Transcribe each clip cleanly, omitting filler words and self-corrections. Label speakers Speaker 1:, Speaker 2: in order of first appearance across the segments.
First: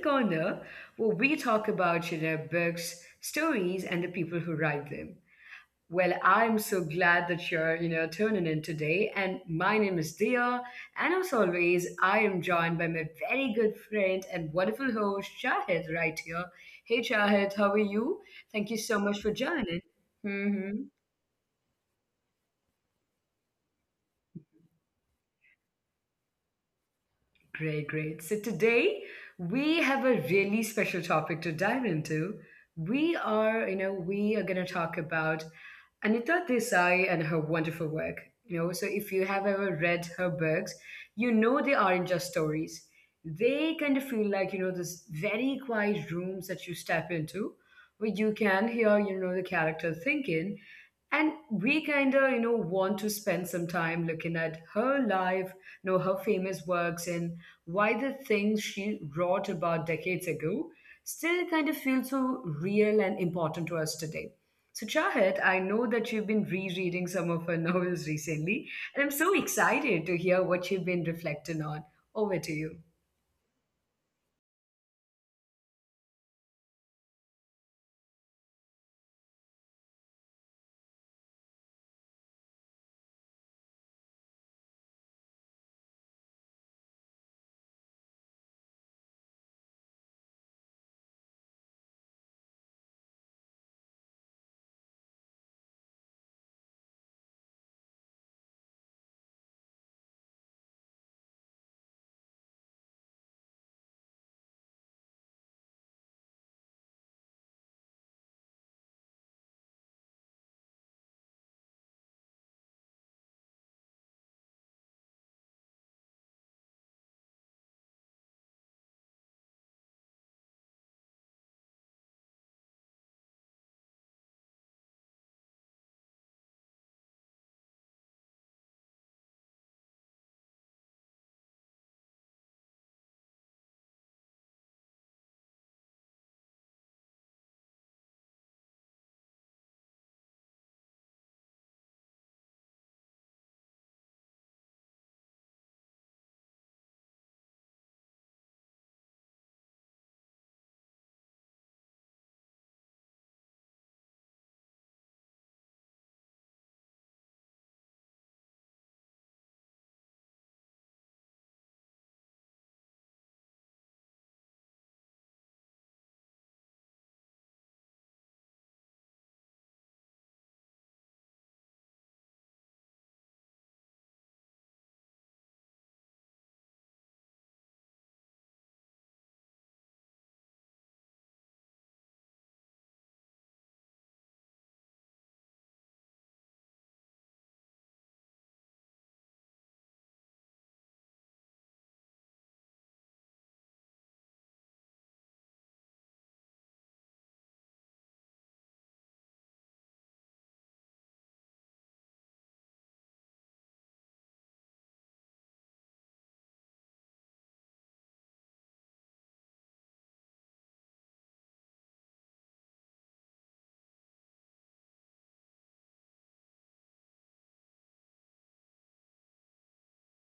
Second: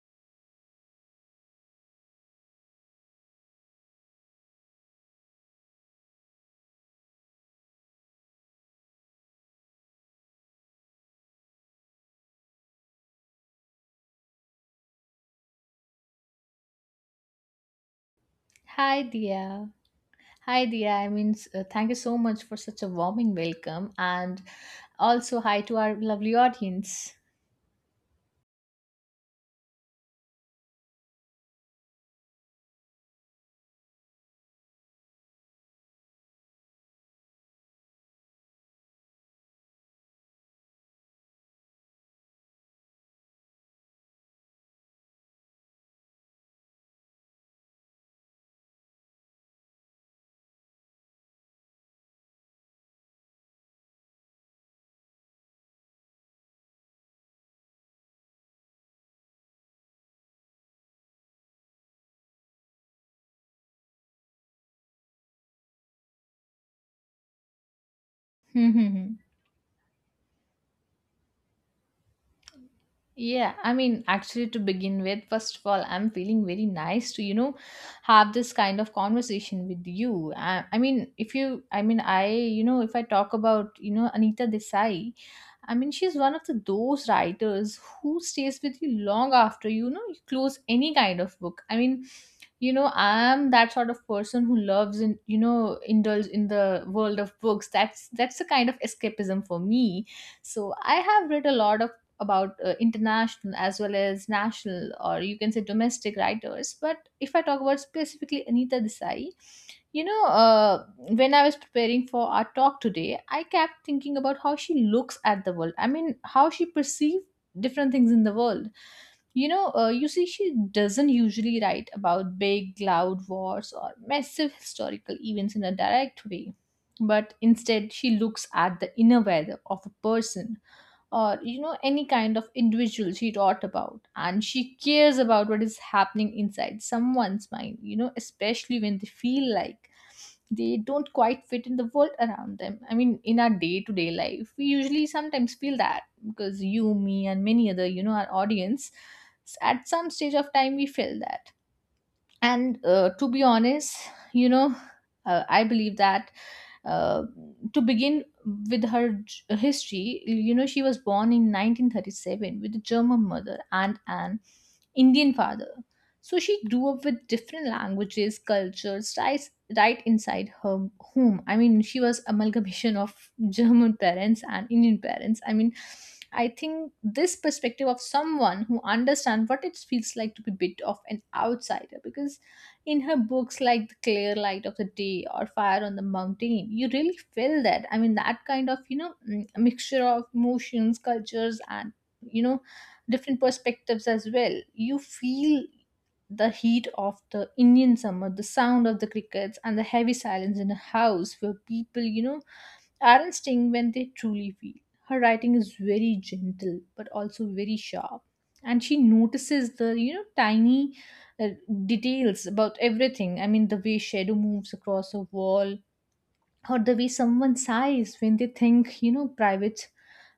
Speaker 1: corner where we talk about books, stories, and the people who write them. Well, I'm so glad that you're tuning in today, and my name is Dia, and as always, I am joined by my very good friend and wonderful host Shahid right here. Hey, Shahid, how are you? Thank you so
Speaker 2: Hi,
Speaker 1: much for
Speaker 2: Dia.
Speaker 1: joining. hmm
Speaker 2: Thank you so much for such a warming welcome, and also hi to our lovely audience.
Speaker 1: Great, great. So today we have a really special topic to dive into. We are going to talk about Anita Desai and her wonderful work. So if you have ever read her books, you know they aren't just stories. They kind of feel like, this very quiet rooms that you step into where you can hear, the character thinking. And we kind of, want to spend some time looking at her life, her famous works and why the things she wrote about decades ago still kind of feel so real and important to us today. So, Chahat, I know that you've been rereading some of her novels recently, and I'm so excited to hear what you've been reflecting on. Over to you.
Speaker 2: To begin with, first of all, I'm feeling very nice to, have this kind of conversation with you. I mean, if you, I mean, I, you know, If I talk about, Anita Desai, I mean, she's one of the those writers who stays with you long after, you close any kind of book. I'm that sort of person who loves and, indulge in the world of books. That's the kind of escapism for me. So I have read a lot of about international as well as national, or you can say domestic, writers. But if I talk about specifically Anita Desai, you know uh, when I was preparing for our talk today, I kept thinking about how she looks at the world. I mean, how she perceives different things in the world. You see, she doesn't usually write about big, loud wars or massive historical events in a direct way, but instead, she looks at the inner weather of a person or, you know, any kind of individual she taught about, and she cares about what is happening inside someone's mind, you know, especially when they feel like they don't quite fit in the world around them. I mean, in our day to day life, we usually sometimes feel that, because you, me, and many other, you know, our audience, at some stage of time we feel that. And to be honest, you know I believe that, uh, to begin with her history, you know, she was born in 1937 with a German mother and an Indian father. So she grew up with different languages, cultures, right inside her home. I mean, she was amalgamation of German parents and Indian parents. I mean, I think this perspective of someone who understands what it feels like to be a bit of an outsider, because in her books like The Clear Light of the Day or Fire on the Mountain, you really feel that. I mean, that kind of, mixture of emotions, cultures, and, you know, different perspectives as well. You feel the heat of the Indian summer, the sound of the crickets, and the heavy silence in a house where people, you know, aren't staying when they truly feel. Her writing is very gentle but also very sharp. And she notices the, you know, tiny uh, details about everything. I mean, the way shadow moves across a wall, or the way someone sighs when they think, you know, private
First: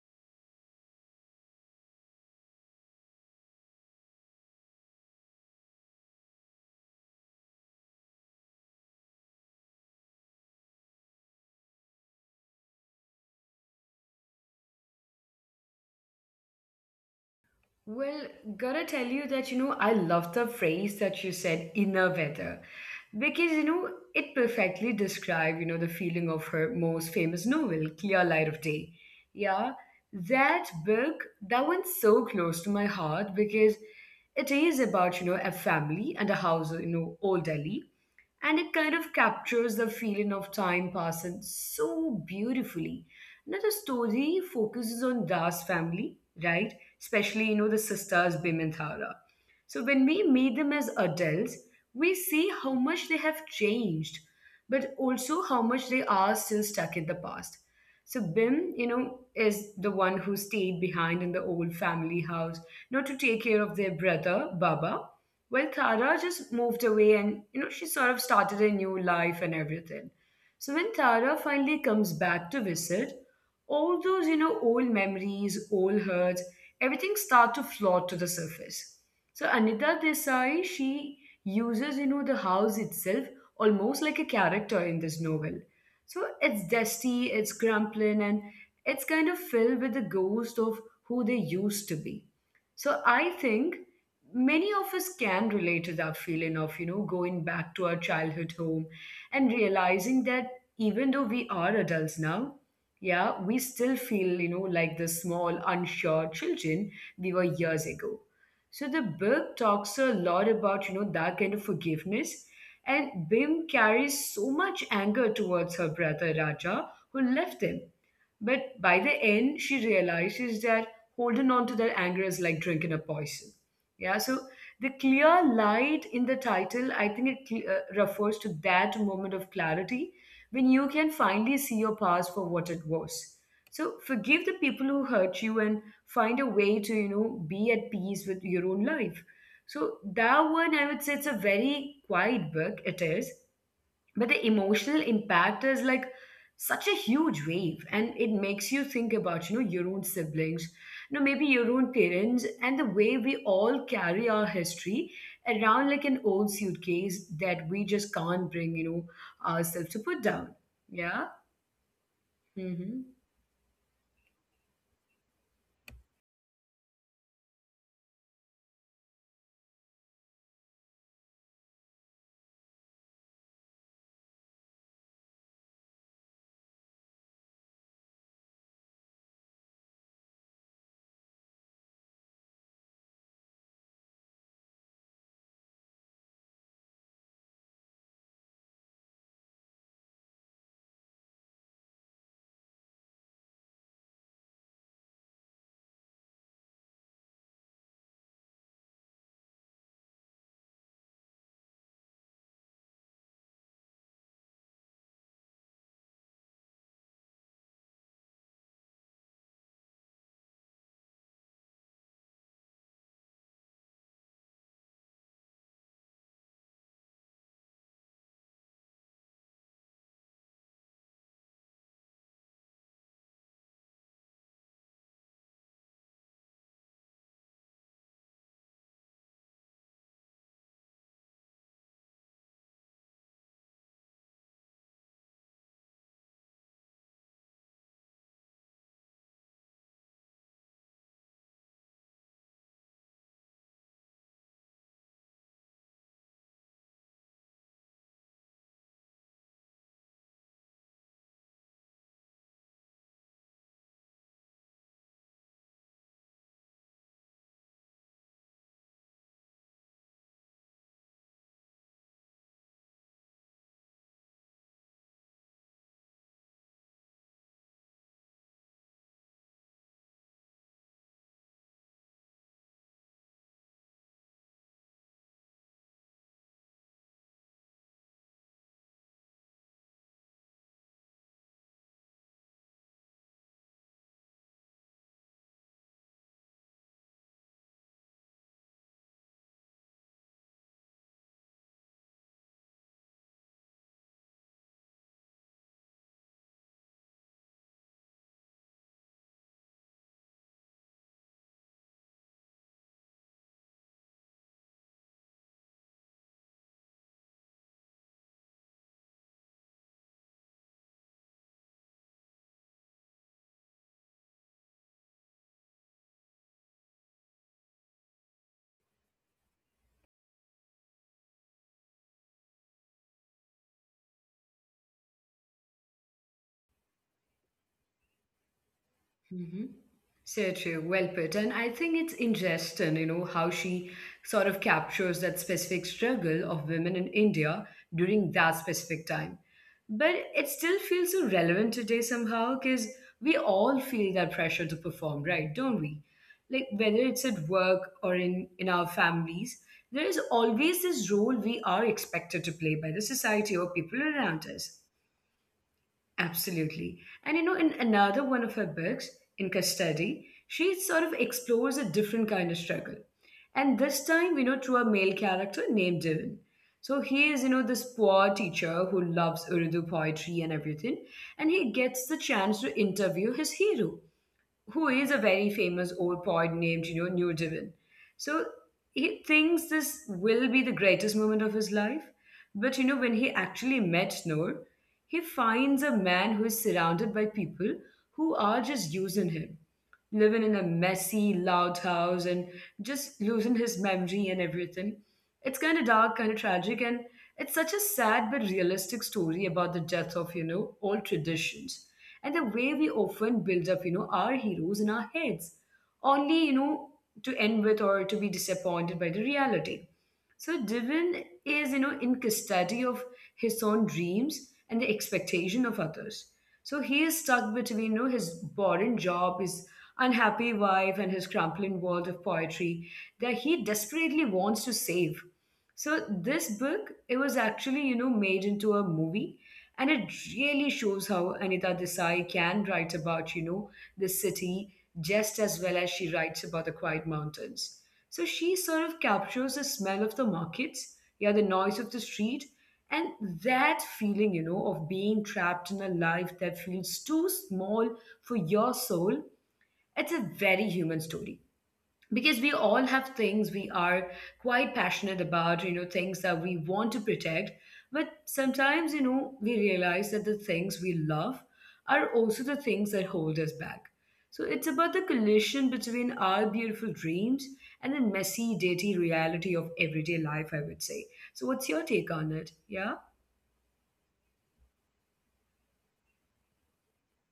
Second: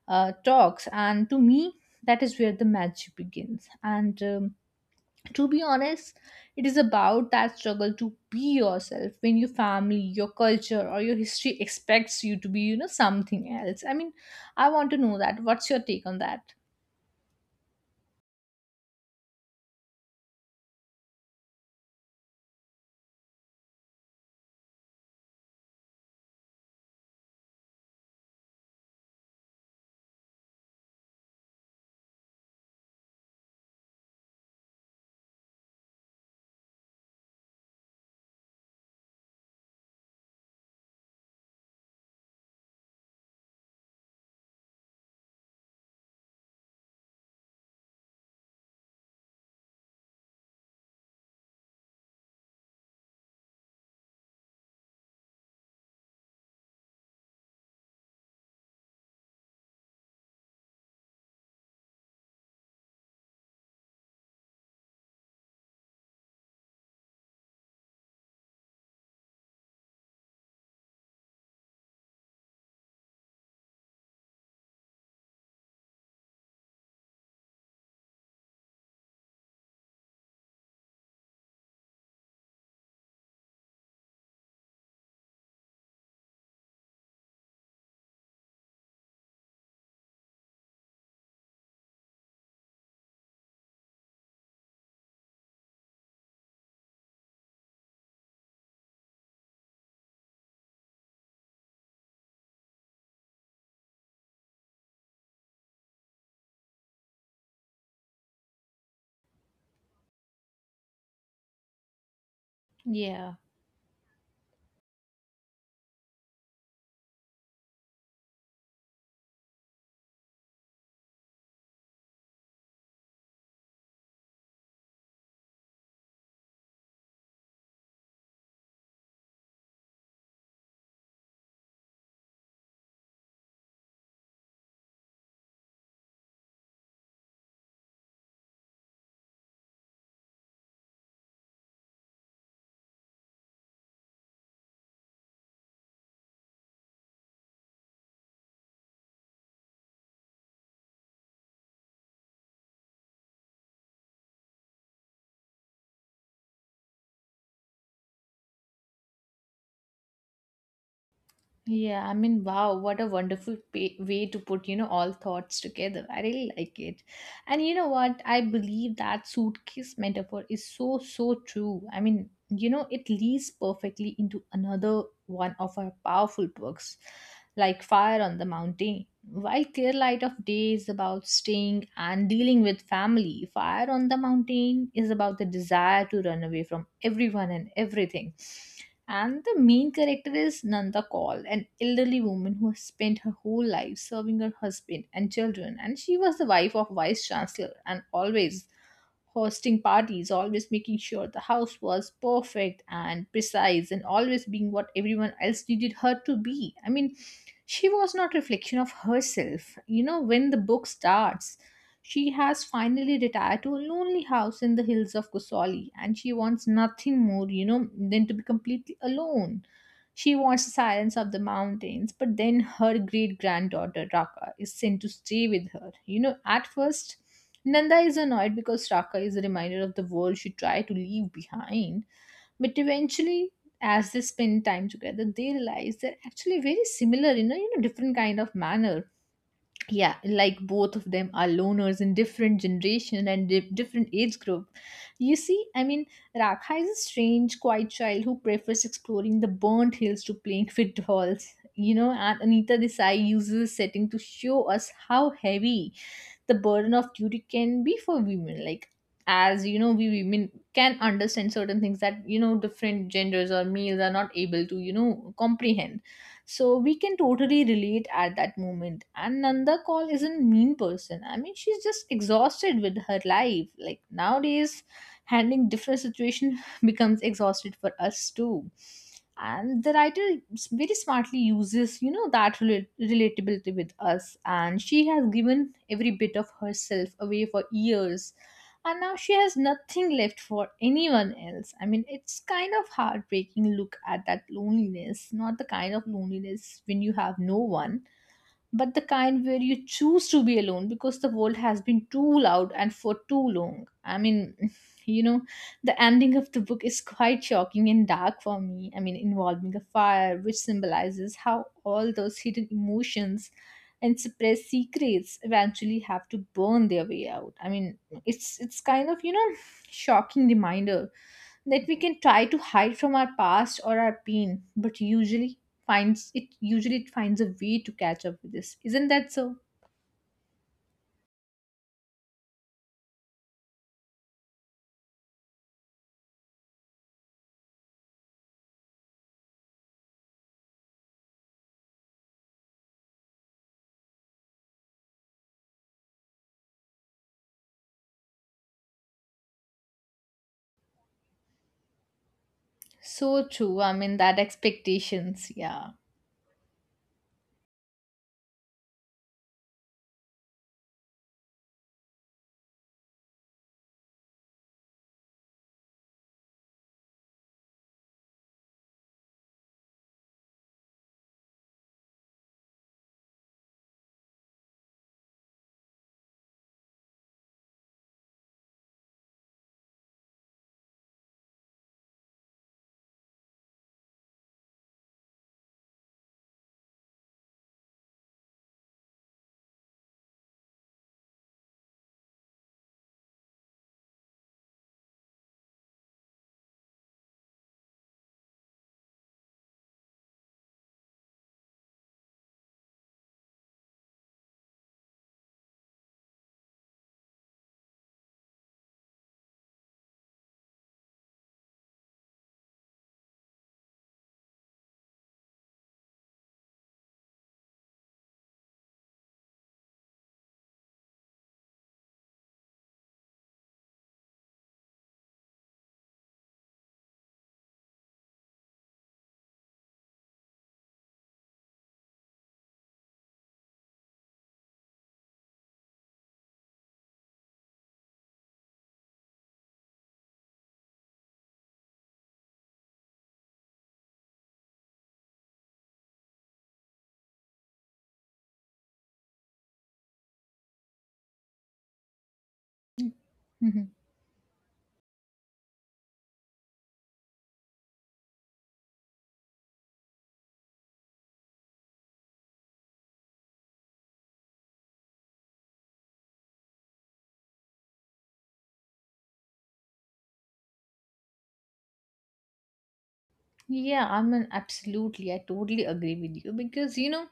Speaker 2: talks. And to me, that is where the magic begins. And to be honest, it is about that struggle to be yourself when your family, your culture, or your history expects you to be, you know, something else. I mean, I want to know that what's your take on that.
Speaker 1: Well, gotta tell you that, I love the phrase that you said, inner weather, because, it perfectly describes, the feeling of her most famous novel, Clear Light of Day. Yeah, that book, that one's so close to my heart because it is about, a family and a house, in, old Delhi, and it kind of captures the feeling of time passing so beautifully. Now the story focuses on Das family, right? Especially, you know, the sisters Bim and Thara. So when we meet them as adults, we see how much they have changed, but also how much they are still stuck in the past. So Bim, is the one who stayed behind in the old family house, not to take care of their brother Baba, well, Tara just moved away and, she sort of started a new life and everything. So when Tara finally comes back to visit, all those, old memories, old hurts, everything start to float to the surface. So Anita Desai, she uses, the house itself almost like a character in this novel. So it's dusty, it's crumbling, and it's kind of filled with the ghost of who they used to be. So I think many of us can relate to that feeling of, you know, going back to our childhood home and realizing that even though we are adults now, yeah, we still feel, you know, like the small unsure children we were years ago. So the book talks a lot about, that kind of forgiveness, and
Speaker 2: Yeah.
Speaker 1: Bim carries so much anger towards her brother Raja who left him, but by the end, she realizes that holding on to that anger is like drinking a poison. Yeah, so the clear light in the title, I think it refers to that moment of clarity when you can finally see your past for what it was. So forgive the people who hurt you and find a way to, be at peace with your own life. So that one, I would say it's a very quiet book. It is, but the emotional impact is like such a huge wave, and it makes you think about, you know, your own siblings, you know, maybe your own parents, and the way we all carry our history around like an old suitcase that we just can't bring, ourselves to put down. Yeah.
Speaker 2: Yeah, I mean, wow, what
Speaker 1: Hmm.
Speaker 2: a wonderful way to put, you know, all thoughts together. I really like it. And you know what? I believe that suitcase metaphor is so, so true. I mean, you know, it leads perfectly into another one of our powerful books, like Fire on the Mountain. While Clear Light of Day is about staying and dealing with family, Fire on the Mountain is about the desire to run away from everyone and everything, and the main character is Nanda Kaul, an elderly woman who has spent her whole life serving her husband and children. And she was the wife of vice chancellor and always hosting parties, always making sure the house was perfect and precise and always being what everyone else needed her to be. I mean, she was not reflection of herself. You know, when the book starts, she has finally retired to a lonely house in the hills of Kusali, and she wants nothing more, you know, than to be completely alone. She wants the silence of the mountains, but then her great granddaughter Raka is sent to stay with her. You know, at first, Nanda is annoyed because Raka is a reminder of the world she tried to leave behind. But eventually, as they spend time together, they realize they're actually very similar in a, you know, different kind of manner. Yeah, like both of them are loners in different generation and different age group. You see, I mean, Rakha is a strange, quiet child who prefers exploring the burnt hills to playing with dolls. You know, and Anita Desai uses the setting to show us how heavy the burden of duty can be for women. Like, as you know, we women can understand certain things that, you know, different genders or males are not able to, you know, comprehend. So we can totally relate at that moment. And Nanda Call isn't mean person. I mean, she's just exhausted with her life, like nowadays handling different situation becomes exhausted for us too. And the writer very smartly uses, you know, that relatability with us, and she has given every bit of herself away for years, and now she has nothing left for anyone else. I mean, it's kind of heartbreaking look at that loneliness, not the kind of loneliness when you have no one, but the kind where you choose to be alone because the world has been too loud and for too long. I mean, you know, the ending of the book is quite shocking and dark for me. I mean, involving a fire, which symbolizes how all those hidden emotions and suppressed secrets eventually have to burn their way out. I mean, it's kind of, you know, shocking reminder that we can try to hide from our past or our pain, but usually finds it, usually it finds a way to catch up with this, isn't that so?
Speaker 1: Mhm. So true, well put. And I think it's interesting, how she sort of captures that specific struggle of women in India during that specific time. But it still feels so relevant today somehow because we all feel that pressure to perform, right? Don't we? Like whether it's at work or in our families, there is always this role we are expected to play by the
Speaker 2: So true.
Speaker 1: society
Speaker 2: I
Speaker 1: or
Speaker 2: mean,
Speaker 1: people
Speaker 2: that
Speaker 1: around us.
Speaker 2: expectations, yeah.
Speaker 1: Absolutely. And you know, in another one of her books, In Custody, she sort of explores a different kind of struggle. And this time, through a male character named Devin. So he is, this poor teacher who loves Urdu poetry and everything, and he gets the chance to interview his hero who is a very famous old poet named, Newton. So he thinks this will be the greatest moment of his life. But you know, when he actually met Noor, he finds a man who is surrounded by people who are just using him, living in a messy, loud house, and just losing his memory and everything. It's kind of dark, kind of tragic, and it's such a sad but realistic story about the death of, old traditions and the way we often build up, our heroes in our heads, only, to end with or to be disappointed by the reality. So Divin is, in custody of his own dreams and the expectation of others. So he is stuck between, you know, his boring job, his unhappy wife, and his crumbling world of poetry that he desperately wants to save. So this book, it was actually, made into a movie. And it really shows how Anita Desai can write about, the city just as well as she writes about the quiet mountains. So she sort of captures the smell of the markets, yeah, the noise of the street, and that feeling, of being trapped in a life that feels too small for your soul. It's a very human story because we all have
Speaker 2: Mhm.
Speaker 1: things we are quite passionate about, you know, things that we want to protect, but sometimes, you know, we realize that the things we love are also the things that hold us back. So it's about the collision between our beautiful dreams and the messy, dirty reality of everyday life, I would say. So what's your take on it? Yeah.
Speaker 2: Yeah, I mean, absolutely. I totally agree with you because, you know,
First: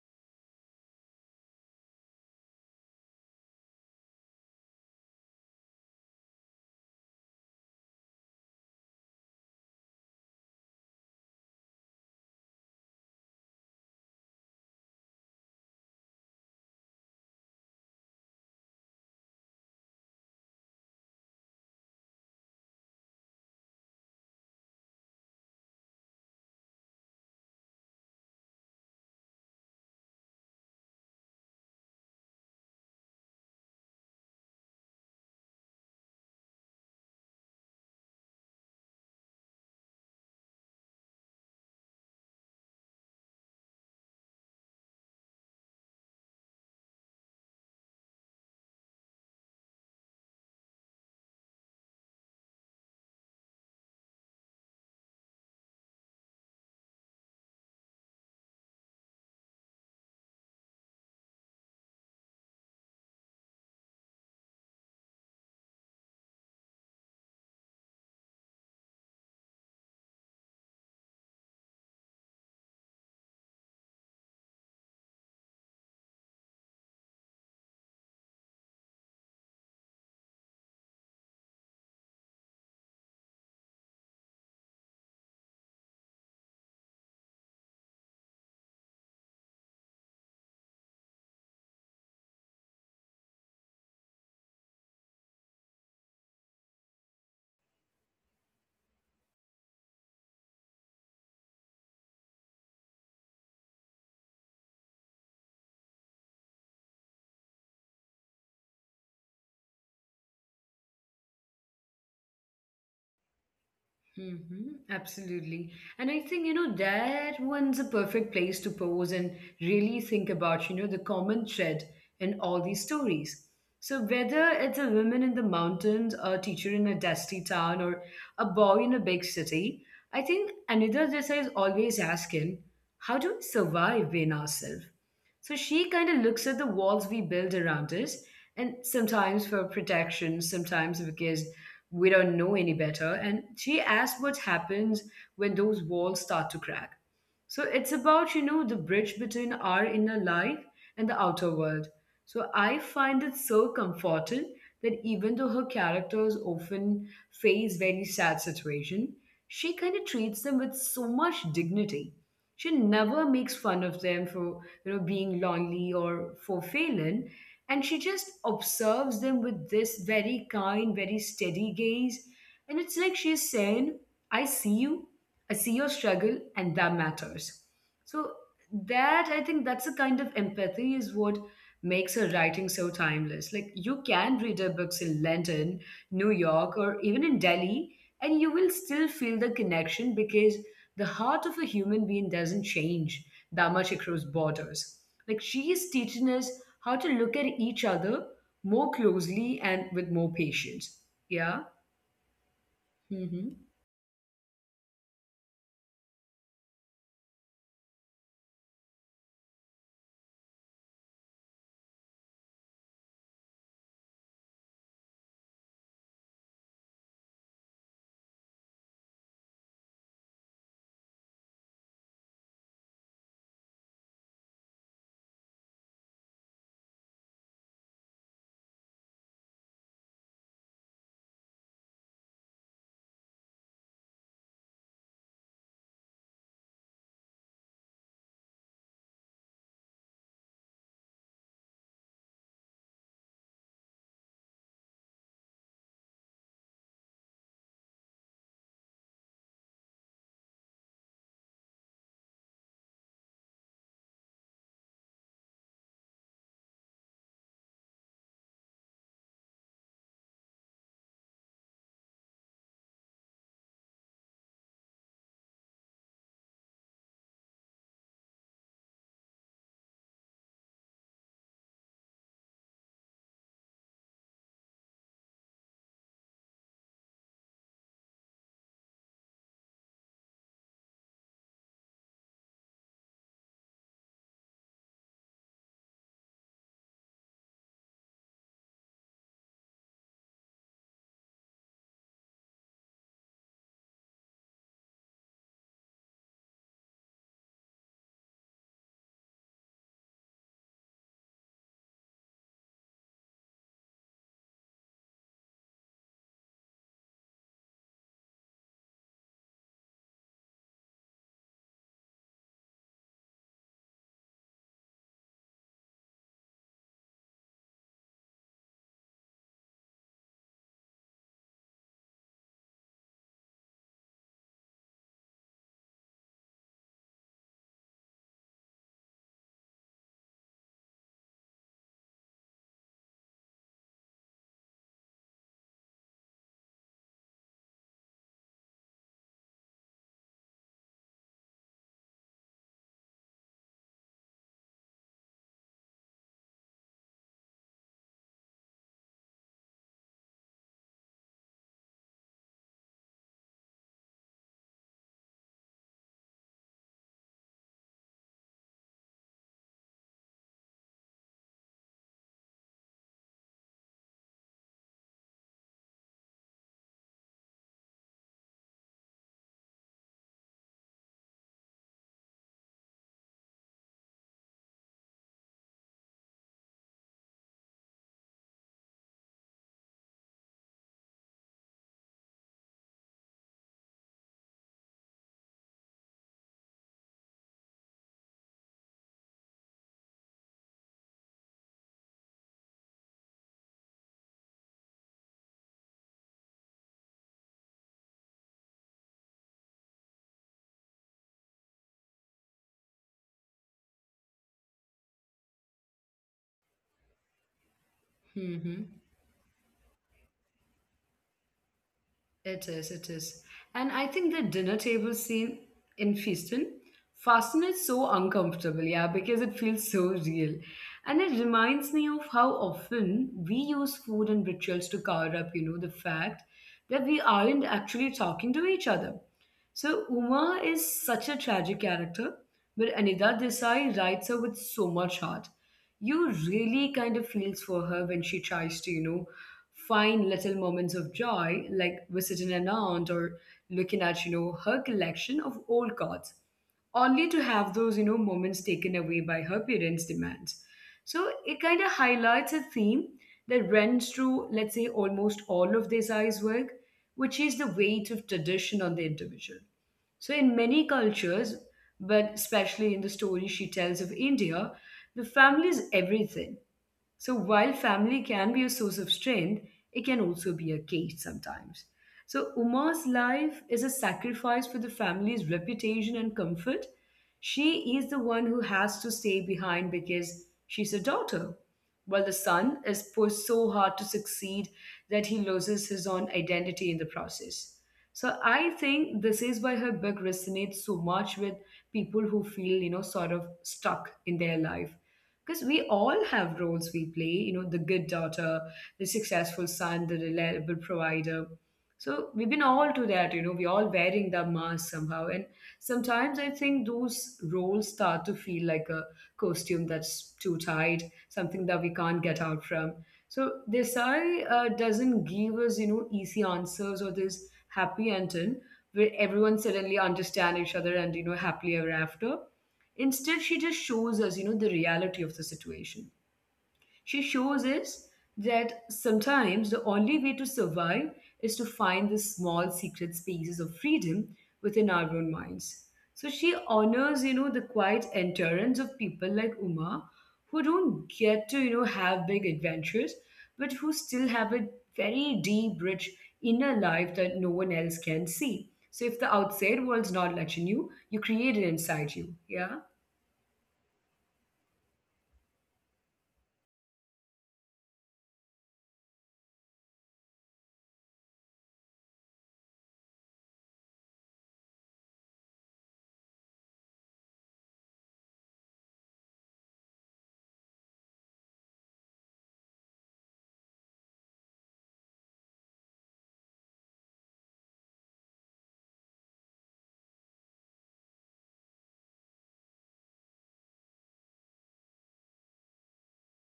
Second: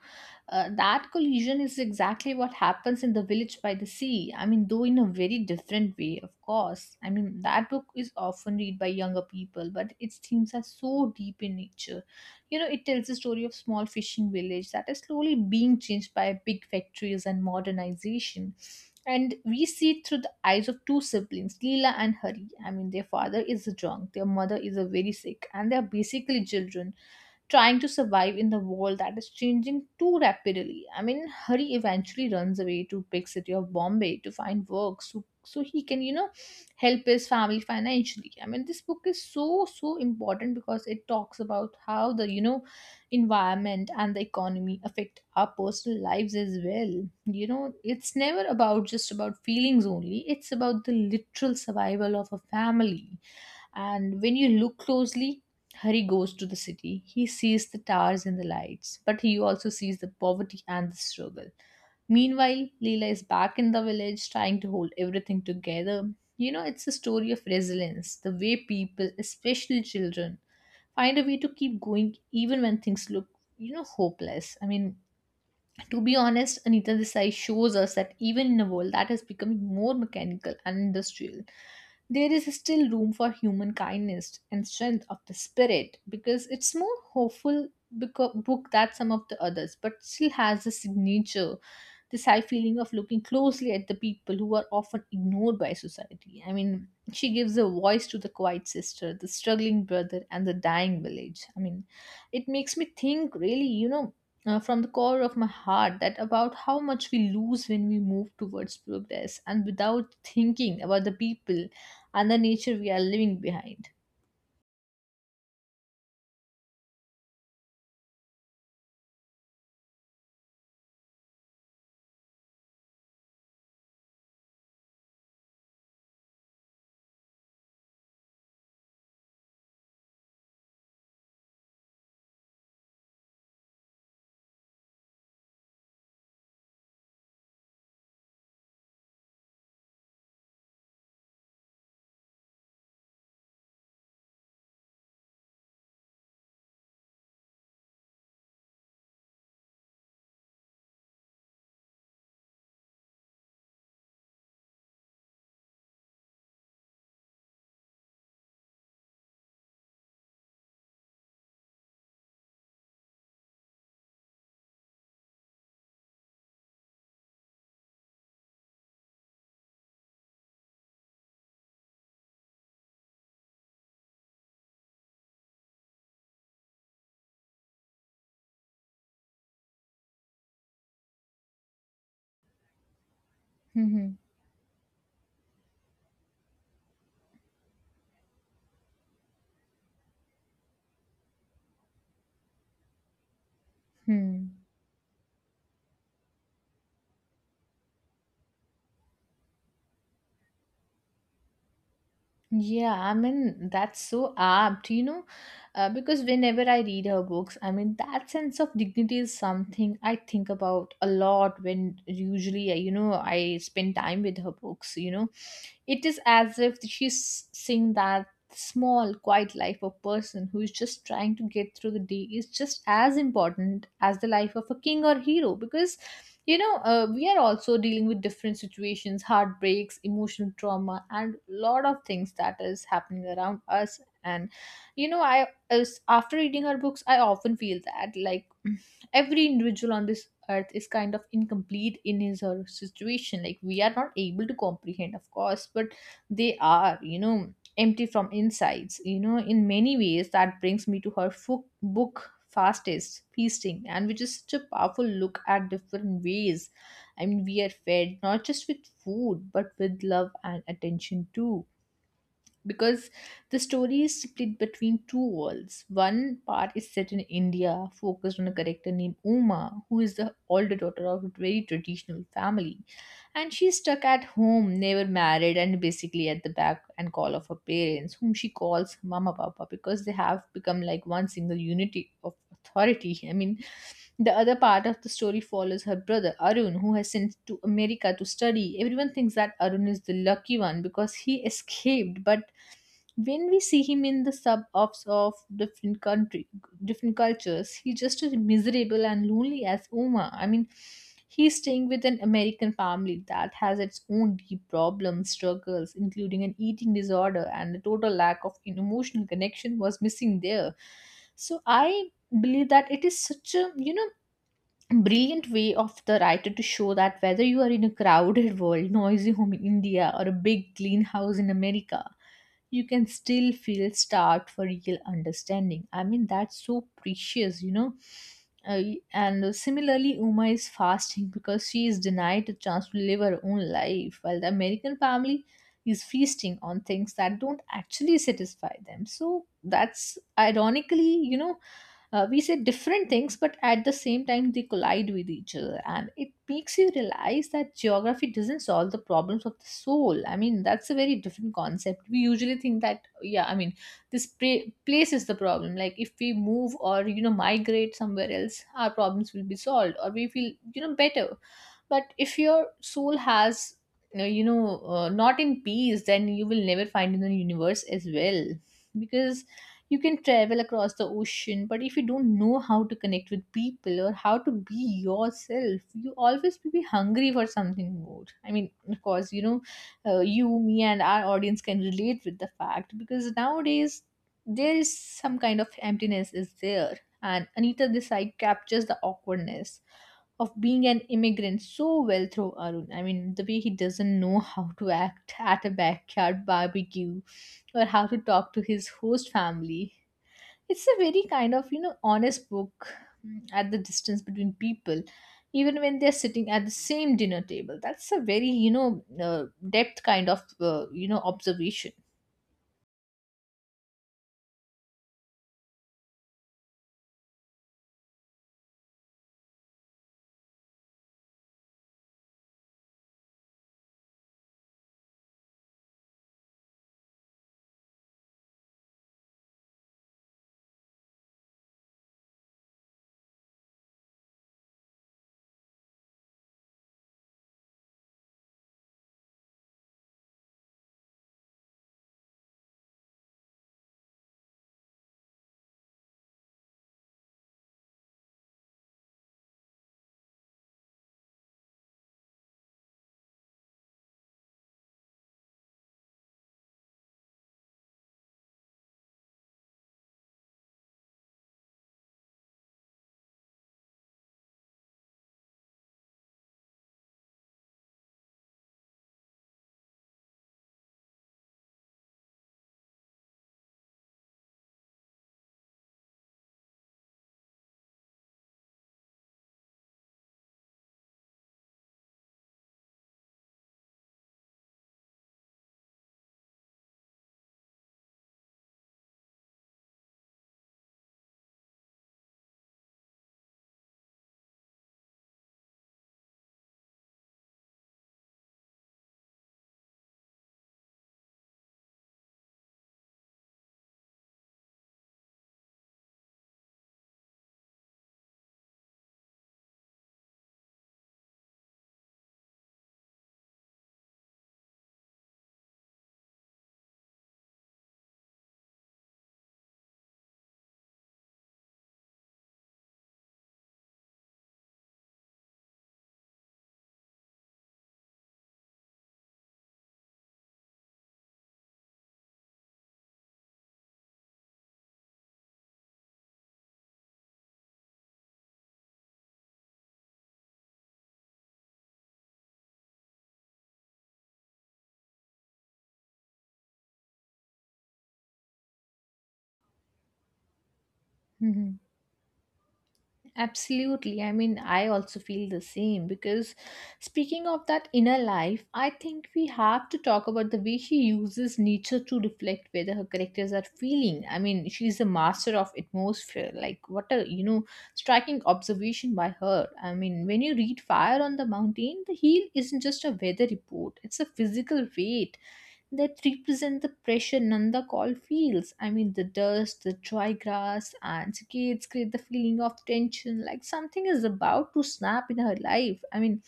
Speaker 2: that collision is exactly what happens in The Village by the Sea. I mean, though in a very different way, of course. I mean, that book is often read by younger people, but its themes are so deep in nature. You know, it tells the story of small fishing village that is slowly being changed by big factories and modernization. And we see it through the eyes of two siblings, Leela and Hari. I mean, their father is drunk, their mother is a very sick, and they are basically children trying to survive in the world that is changing too rapidly. I mean, Hari eventually runs away to big city of Bombay to find work, so he can, you know, help his family financially. I mean, this book is so so important because it talks about how the, you know, environment and the economy affect our personal lives as well. You know, it's never about just about feelings only. It's about the literal survival of a family. And when you look closely, Hari goes to the city. He sees the towers and the lights, but he also sees the poverty and the struggle. Meanwhile, Leela is back in the village trying to hold everything together. You know, it's a story of resilience, the way people, especially children, find a way to keep going even when things look, you know, hopeless. I mean, to be honest, Anita Desai shows us that even in a world that is becoming more mechanical and industrial, there is still room for human kindness and strength of the spirit, because it's more hopeful book than some of the others, but still has the signature, this high feeling of looking closely at the people who are often ignored by society. I mean, she gives a voice to the quiet sister, the struggling brother, and the dying village. I mean, it makes me think really, you know, from the core of my heart that about how much we lose when we move towards progress and without thinking about the people and the nature we are leaving behind.
Speaker 1: Mm-hmm, absolutely. And I think, that one's a perfect place to pause and really think about, the common thread in all these stories. So, whether it's a woman in the mountains, a teacher in a dusty town, or a boy in a big city, I think Anita Desai is always asking, how do we survive in ourselves? So she kind of looks at the walls we build around us, and sometimes for protection, sometimes because we don't know any better. And she asked what happens when those walls start to crack. So it's about, the bridge between our inner life and the outer world. So I find it so comforting that even though her characters often face very sad situation, she kind of treats them with so much dignity. She never makes fun of them for, being lonely or for failing. And she just observes them with this very kind, very steady gaze. And it's like she's saying, I see you, I see your struggle, and that matters. So that, I think that's the kind of empathy is what makes her writing so timeless. Like
Speaker 2: Hmm.
Speaker 1: you
Speaker 2: Hmm.
Speaker 1: can read her books in London, New York, or even in Delhi, and you will still feel the connection because the heart of a human being doesn't change that much across
Speaker 2: Hmm.
Speaker 1: borders. Like she is teaching us how to look at each other more closely and with more patience. Yeah.
Speaker 2: Yeah, I
Speaker 1: Mm-hmm.
Speaker 2: mean, that's so apt, you know, because whenever I read her books, I mean, that sense of dignity is something I think about a lot when usually, you know, I spend time with her books, you know. It is as if she's seeing that small, quiet life of person who is just trying to get through the day is just as important as the life of a king or hero because we are also dealing with different situations, heartbreaks, emotional trauma, and lot of things that is happening around us. And I as after reading her books, I often feel that like every individual on this earth is kind of incomplete in his or her situation, like we are not able to comprehend, of course, but they are, empty from insides. You know, in many ways, that brings me to her book, Fastest Feasting, and which is such a powerful look at different ways. I mean, we are fed not just with food, but with love and attention too. Because the story is split between two worlds. One part is set in India, focused on a character named Uma, who is the older daughter of a very traditional family, and she's stuck at home, never married, and basically at the back and call of her parents, whom she calls mama papa because they have become like one single unity of authority. I mean, the other part of the story follows her brother Arun, who has sent to America to study. Everyone thinks that Arun is the lucky one because he escaped, but when we see him in the suburbs of different country, different cultures, he's just as miserable and lonely as Uma. I mean, he's staying with an American family that has its own deep problems, struggles, including an eating disorder and a total lack of emotional connection was missing there. So I believe that it is such a, brilliant way of the writer to show that whether you are in a crowded world, noisy home in India, or a big clean house in America, you can still feel start for real understanding. I mean, that's so precious, you know. Uh, and similarly, Uma is fasting because she is denied the chance to live her own life, while the American family is feasting on things that don't actually satisfy them. So that's ironically, we say different things, but at the same time they collide with each other, and it makes you realize that geography doesn't solve the problems of the soul. I mean, that's a very different concept. We usually think that, yeah, I mean, this place is the problem, like if we move or, you know, migrate somewhere else, our problems will be solved or we feel, you know, better. But if your soul has, not in peace, then you will never find in the universe as well. Because you can travel across the ocean, but if you don't know how to connect with people or how to be yourself, you always will be hungry for something more. I mean, of course, you, me, and our audience can relate with the fact, because nowadays there is some kind of emptiness is there. And Anita Desai captures the awkwardness of being an immigrant so well through Arun. I mean, the way he doesn't know how to act at a backyard barbecue or how to talk to his host family, it's a very kind of, you know, honest book, at the distance between people, even when they're sitting at the same dinner table. That's a very, you
Speaker 1: Mm-hmm.
Speaker 2: know, depth kind of, you know, observation.
Speaker 1: It is, it is. And I think the dinner table scene in Feastin fascinates so uncomfortable, yeah, because it feels so real. And it reminds me of how often we use food and rituals to cover up, the fact that we aren't actually talking to each other. So Uma is such a tragic character, but Anida Desai writes her with so much heart. You really kind of feels for her when she tries to, find little moments of joy, like visiting an aunt or looking at, her collection of old cards only to have those, you know, moments taken away by her parents' demands. So it kind of highlights a theme that runs through, let's say, almost all of Desai's work, which is the weight of tradition on the individual. So, in many cultures, but especially in the story she tells of India, the family is everything. So while family can be a source of strength, it can also be a cage sometimes. So Uma's life is a sacrifice for the family's reputation and comfort. She is the one who has to stay behind because she's a daughter, while the son is pushed so hard to succeed that he loses his own identity in the process. So I think this is why her book resonates so much with people who feel, sort of stuck in their life because we all have roles we play. The good daughter, the successful son, the reliable provider. So we've been all to that. We're all wearing the mask somehow, and sometimes I think those roles start to feel like a costume that's too tight, something that we can't get out from. So Desai doesn't give us, easy answers or this happy ending where everyone suddenly understand each other and, happily ever after. Instead, she just shows us, the reality of the situation. She shows us that sometimes the only way to survive is to find the small secret spaces of freedom within our own minds. So she honors, the quiet endurance of people like Uma who don't get to, have big adventures, but who still have a very deep, rich inner life that no one else can see. So if the outside world's not letting you, you create
Speaker 2: Mm-hmm.
Speaker 1: it inside you. Yeah.
Speaker 2: Absolutely. I mean, I also feel the same because speaking of that inner life, I think we have to talk about the way she uses nature to reflect whether her characters are feeling. I mean, she's a master of atmosphere. Like, what a, you know, striking observation by her. I mean, when you read Fire on the Mountain, the heel isn't just a weather report, it's a physical weight that represent the pressure Nanda Call feels. I mean, the dust, the dry grass, and cicadas create the feeling of tension, like something is about to snap in her life. I mean,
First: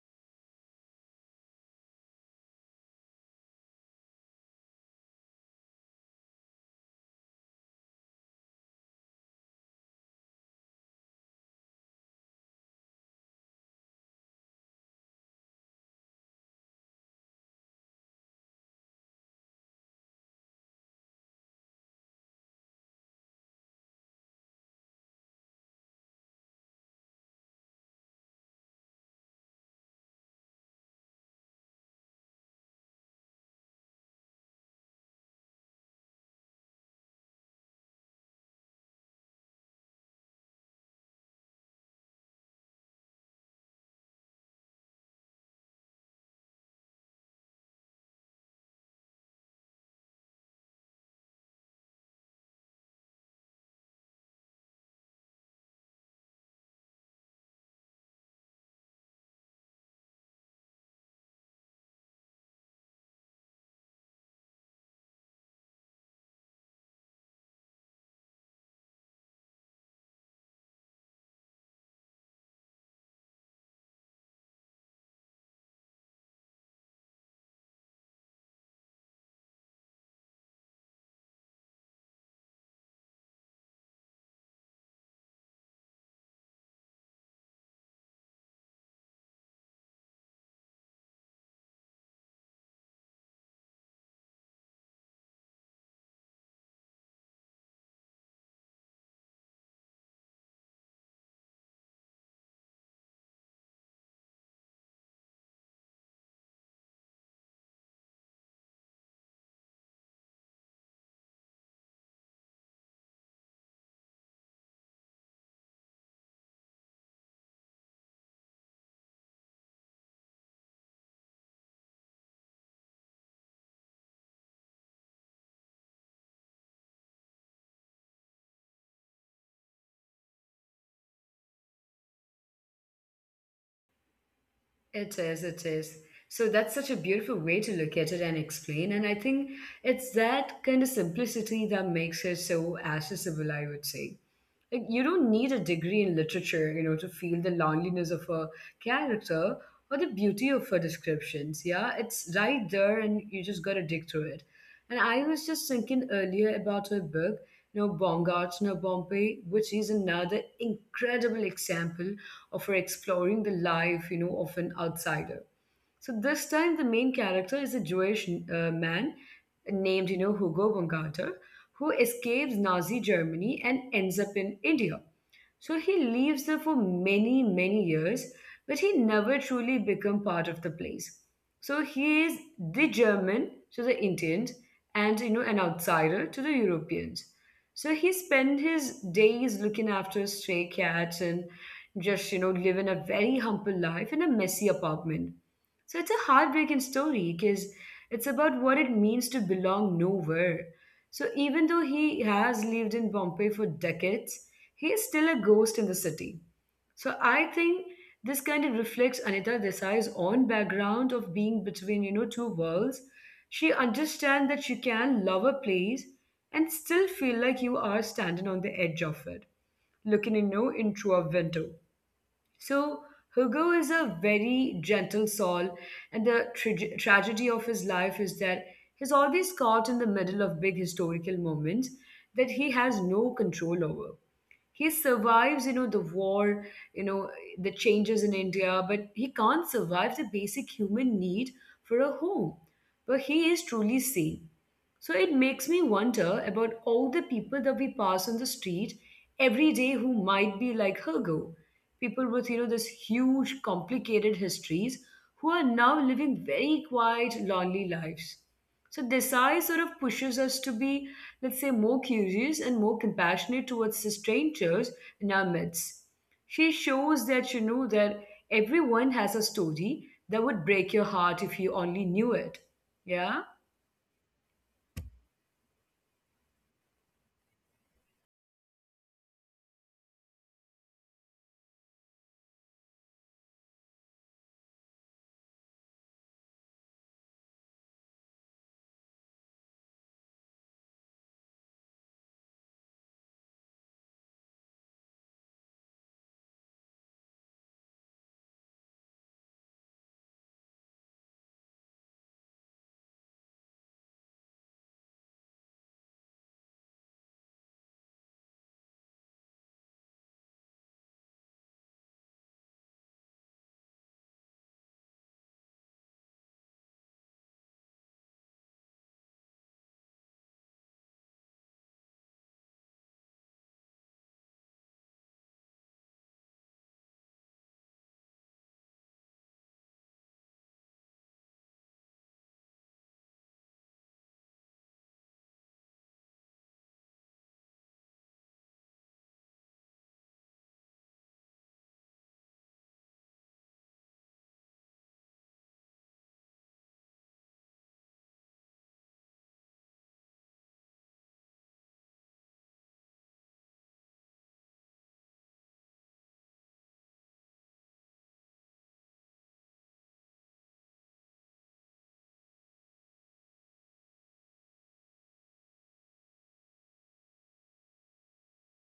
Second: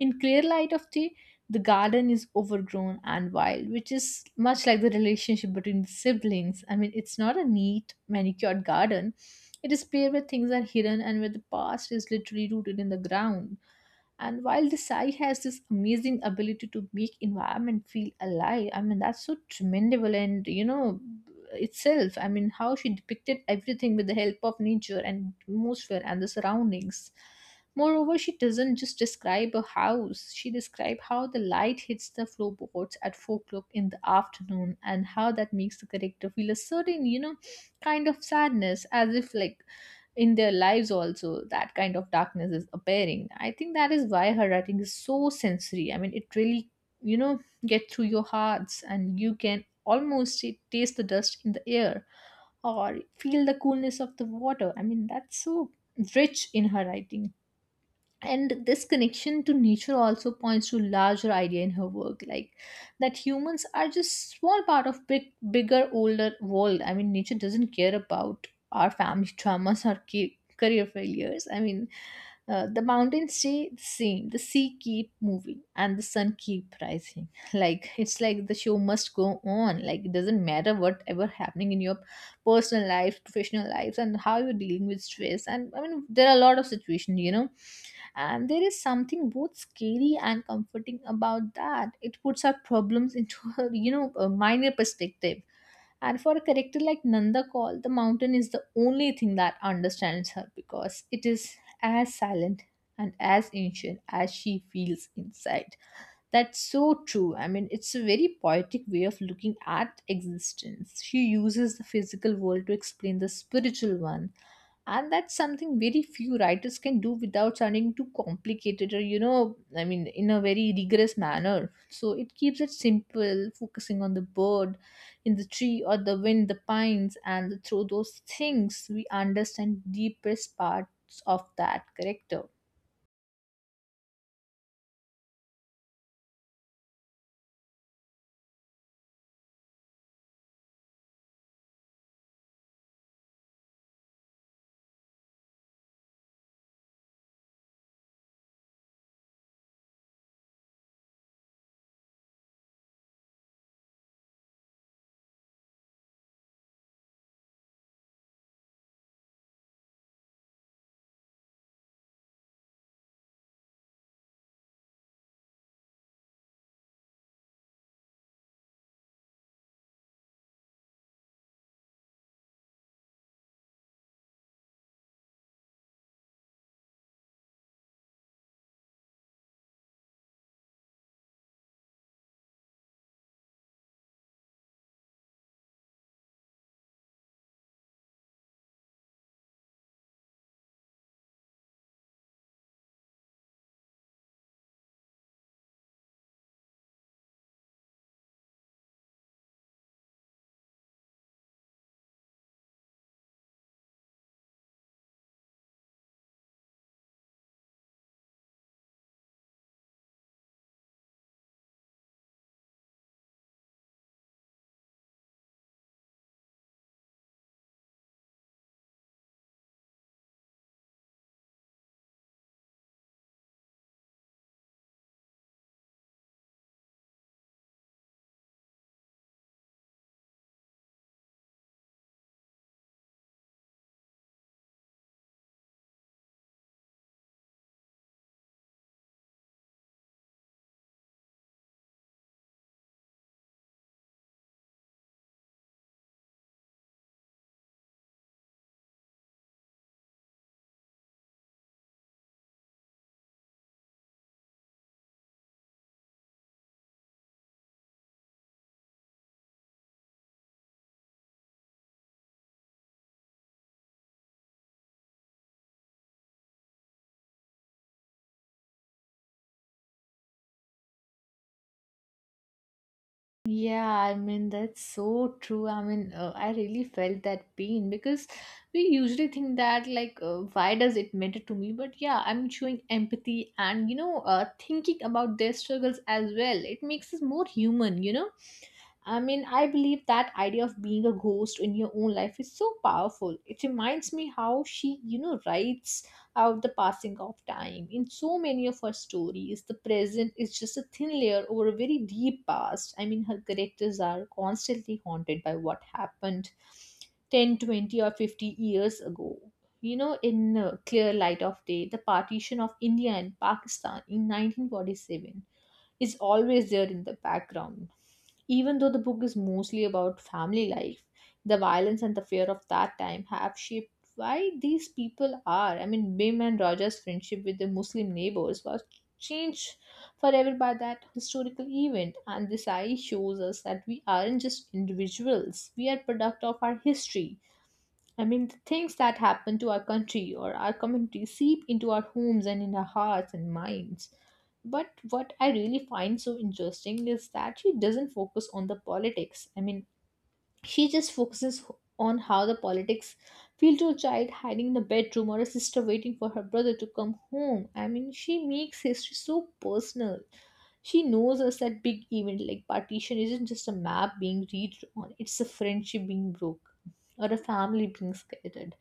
Speaker 2: in Clear Light of Day, the garden is overgrown and wild, which is much like the relationship between the siblings. I mean, it's not a neat, manicured garden. It is a place where things are hidden and where the past is literally rooted in the ground. And while the Sai has this amazing ability to make environment feel alive, I mean that's so tremendable and, you know, itself. I mean, how she depicted everything with the help of nature and atmosphere and the surroundings. Moreover, she doesn't just describe a house. She describes how the light hits the floorboards at 4 o'clock in the afternoon and how that makes the character feel a certain, you know, kind of sadness, as if like in their lives also that kind of darkness is appearing. I think that is why her writing is so sensory. I mean, it really, you know, get through your hearts, and you can almost taste the dust in the air or feel the coolness of the water. I mean, that's so rich in her writing. And this connection to nature also points to larger idea in her work, like that humans are just small part of big, bigger, older world. I mean, nature doesn't care about our family traumas or career failures. I mean, the mountains stay the same, the sea keep moving, and the sun keep rising. Like it's like the show must go on, like it doesn't matter whatever happening in your personal life, professional lives, and how you're dealing with stress. And I mean, there are a lot of situations, you know, and there is something both scary and comforting about that. It puts our problems into a, you know, a minor perspective. And for a character like Nanda Kaul, the mountain is the only thing that understands her because it is as silent and as ancient as she feels inside. That's so true. I mean, it's a very poetic way of looking at existence. She uses the physical world to explain the spiritual one. And that's something very few writers can do without sounding too complicated or, you know, I mean, in a very rigorous manner. So it keeps it simple, focusing on the bird in the tree or the wind, the pines, and through those things, we understand deepest parts of that character.
Speaker 1: It is, it is. So that's such a beautiful way to look at it and explain. And I think it's that kind of simplicity that makes it so accessible, I would say. Like you don't need a degree in literature, to feel the loneliness of a character or the beauty of her descriptions. Yeah, it's right there and you just gotta dig through it. And I was just thinking earlier about her book, Baumgartner Bombay, which is another incredible example or for exploring the life, of an outsider. So this time, the main character is a Jewish man named, Hugo Bangarter, who escapes Nazi Germany and ends up in India. So he lives there for many, many years, but he never truly become part of the place. So he is the German to the Indians and, you know, an outsider to the Europeans. So he spent his days looking after stray cats and just, you know, living a very humble life in a messy apartment. So it's a heartbreaking story because it's about what it means to belong nowhere, so even though he has lived in Bombay for decades, he is still a ghost in the city. So I think this kind of reflects Anita Desai's own background of being between, two worlds. She understands that you can love a place and still feel like you are standing on the edge of it, looking, in through a window. So Hugo is a very gentle soul, and the tragedy of his life is that he's always caught in the middle of big historical moments that he has no control over. He survives, you know, the war, you know, the changes in India, but he can't survive the basic human need for a home. But he is truly sane. So it makes me wonder about all the people that we pass on the street every day who might be like Hergo. People with, this huge, complicated histories who are now living very quiet, lonely lives. So Desai sort of pushes us to be, let's say, more curious and more compassionate towards the strangers in our midst. She shows that, you know, that everyone has a story that would break your heart if you only knew it. Yeah?
Speaker 2: Yeah, I mean, that's so true. I mean, I really felt that pain because we usually think that, like, why does it matter to me? But yeah, I'm showing empathy and, you know, thinking about their struggles as well. It makes us more human, you know? I mean, I believe that idea of being a ghost in your own life is so powerful. It reminds me how she, you know, writes out the passing of time. In so many of her stories, the present is just a thin layer over a very deep past. I mean, her characters are constantly haunted by what happened 10, 20, or 50 years ago. You know, in Clear Light of Day, the partition of India and Pakistan in 1947 is always there in the background. Even though the book is mostly about family life, the violence and the fear of that time have shaped why these people are. I mean, Bim and Raja's friendship with their Muslim neighbors was changed forever by that historical event. And this eye shows us that we aren't just individuals, we are product of our history. I mean, the things that happen to our country or our community seep into our homes and in our hearts and minds. But what I really find so interesting is that she doesn't focus on the politics. I mean, she just focuses on how the politics feel to a child hiding in the bedroom or a sister waiting for her brother to come home. I mean, she makes history so personal. She knows us that big event like partition isn't just a map being redrawn, it's a friendship being broken or a family being scattered.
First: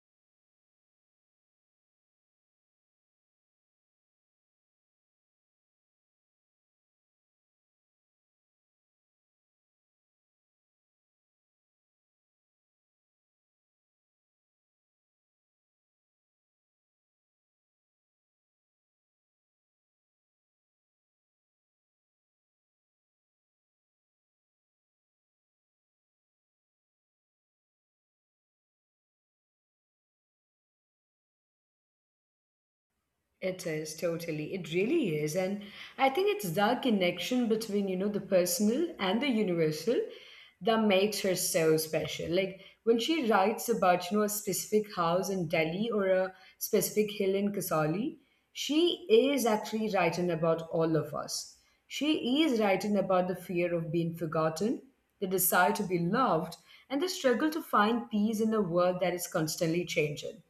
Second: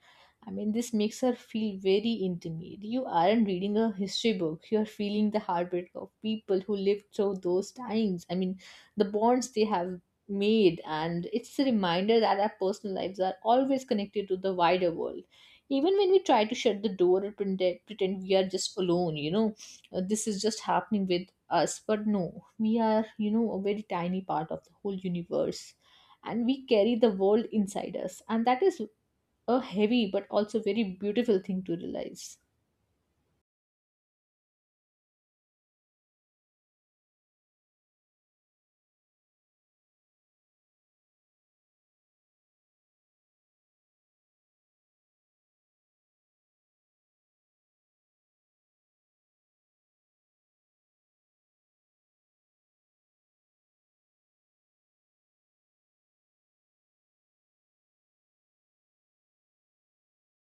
Speaker 2: I mean, this makes her feel very intimate. You aren't reading a history book, you're feeling the heartbreak of people who lived through those times. I mean, the bonds they have made, and it's a reminder that our personal lives are always connected to the wider world, even when we try to shut the door and pretend we are just alone, you know, this is just happening with us. But no, we are, you know, a very tiny part of the whole universe, and we carry the world inside us, and that is a heavy but also very beautiful thing to realize.
Speaker 1: It is totally. It really is. And I think it's the connection between, the personal and the universal that makes her so special. Like when she writes about, a specific house in Delhi or a specific hill in Kasauli, she is actually writing about all of us. She is writing about the fear of being forgotten, the desire to be loved, and the struggle to find peace in a world that is constantly changing.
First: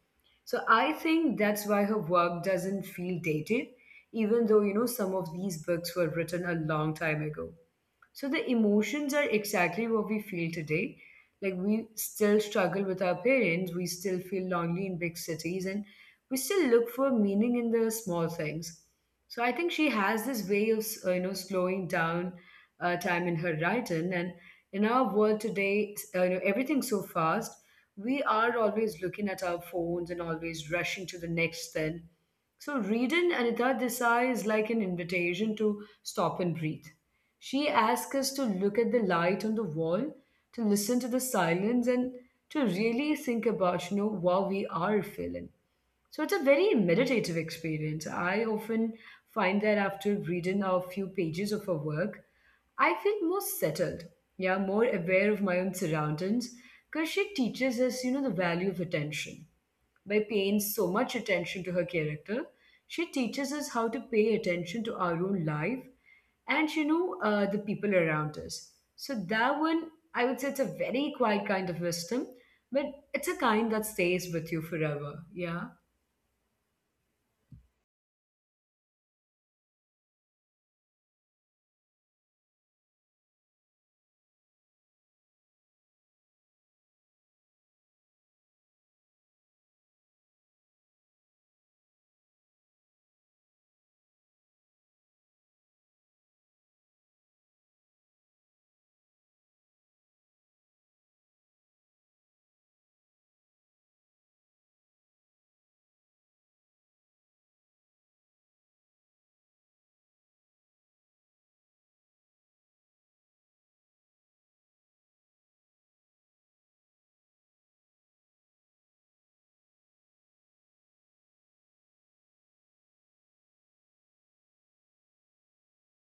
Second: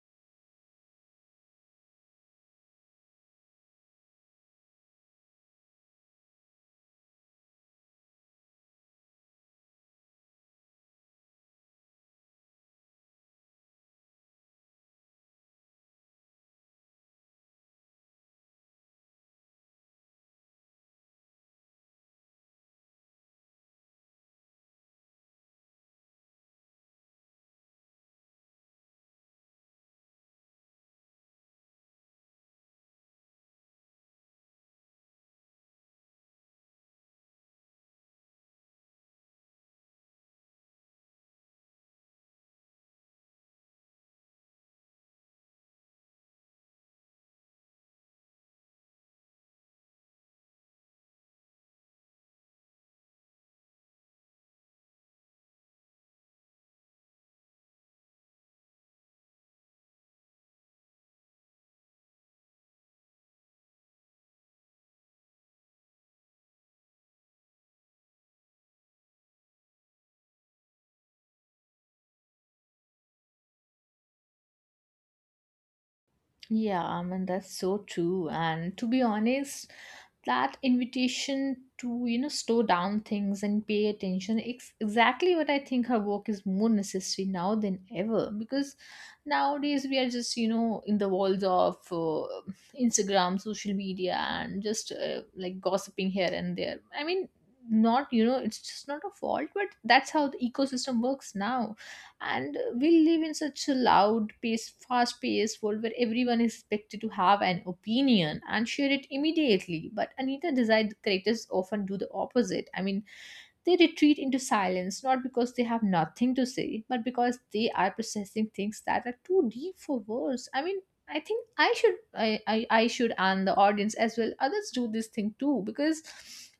Speaker 1: So I think that's why her work doesn't feel dated, even though, some of these books were written a long time ago. So the emotions are exactly what we feel today. Like we still struggle with our parents, we still feel lonely in big cities, and we still look for meaning in the small things. So I think she has this way of you know, slowing down time in her writing, and in our world today, you know, everything's so fast. We are always looking at our phones and always rushing to the next thing, so reading Anita Desai is like an invitation to stop and breathe. She asks us to look at the light on the wall, to listen to the silence, and to really think about, what we are feeling. So, it's a very meditative experience. I often find that after reading a few pages of her work, I feel more settled, yeah, more aware of my own surroundings, because she teaches us, the value of attention by paying so much attention to her character. She teaches us how to pay attention to our own life and, the people around us. So, that one, I would say it's a very quiet kind of wisdom, but it's a kind that stays with you forever. Yeah,
Speaker 2: Yeah, I mean that's so true. And to be honest, that invitation to, you know, slow down things and pay attention, it's exactly what I think her work is more necessary now than ever. Because nowadays we are just, you know, in the walls of Instagram, social media, and just like gossiping here and there. I mean, not, you know, it's just not a fault, but that's how the ecosystem works now, and we live in such a loud pace, fast paced world where everyone is expected to have an opinion and share it immediately. But Anita desired characters often do the opposite. They retreat into silence, not because they have nothing to say, but because they are processing things that are too deep for words. I mean, I think I should, I should, and the audience as well, others do this thing too. Because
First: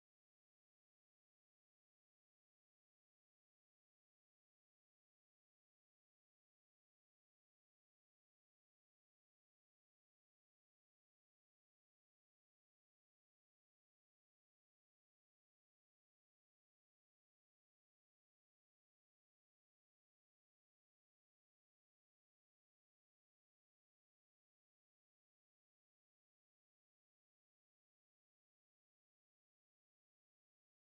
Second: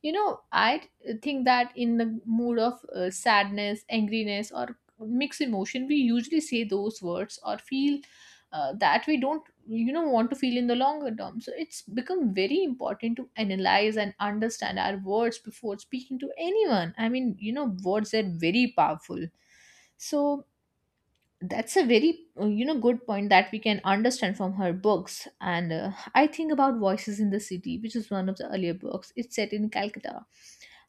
Speaker 2: you know I think that in the mood of sadness, angriness, or mix emotion, we usually say those words or feel that we don't, you know, want to feel in the longer term. So it's become very important to analyze and understand our words before speaking to anyone. I mean, you know, words are very powerful. So that's a very you know, good point that we can understand from her books. And I think about Voices in the City, which is one of the earlier books. It's set in Calcutta,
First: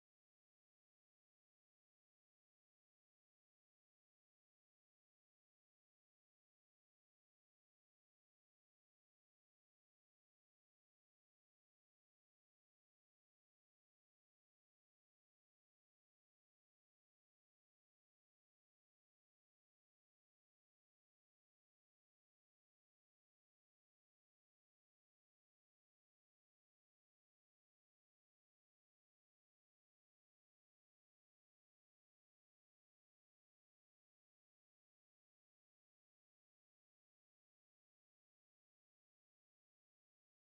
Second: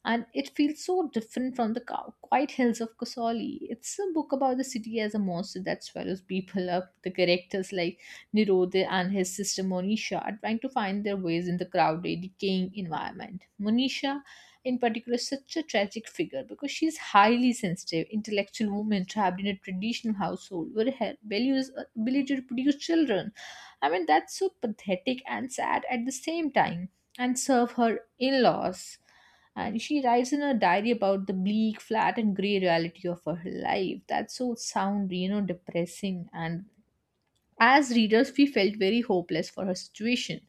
Speaker 2: and it feels so different from the quiet hills of Kasauli. It's a book about the city as a monster that swallows people up. The characters like Nirodha and his sister Monisha are trying to find their ways in the crowded, decaying environment. Monisha, in particular, such a tragic figure because she is highly sensitive, intellectual woman trapped in a traditional household where her values ability to produce children. I mean, that's so pathetic and sad at the same time, and serve her in-laws. And she writes in her diary about the bleak, flat, and grey reality of her life. That's so sound, you know, depressing, and as readers, we felt very hopeless for her situation.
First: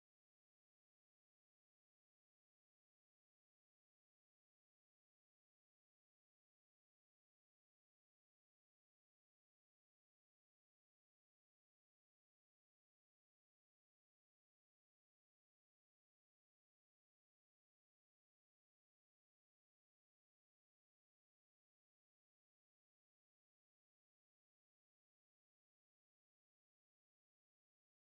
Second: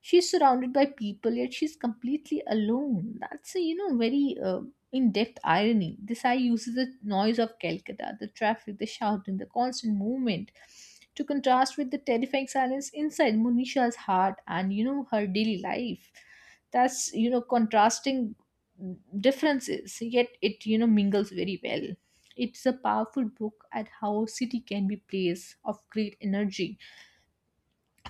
Speaker 2: She's surrounded by people, yet she's completely alone. That's a, you know, very in-depth irony. This Desai uses the noise of Calcutta, the traffic, the shouting, the constant movement, to contrast with the terrifying silence inside Monisha's heart, and you know, her daily life. That's, you know, contrasting differences, yet it, you know, mingles very well. It's a powerful book at how city can be place of great energy,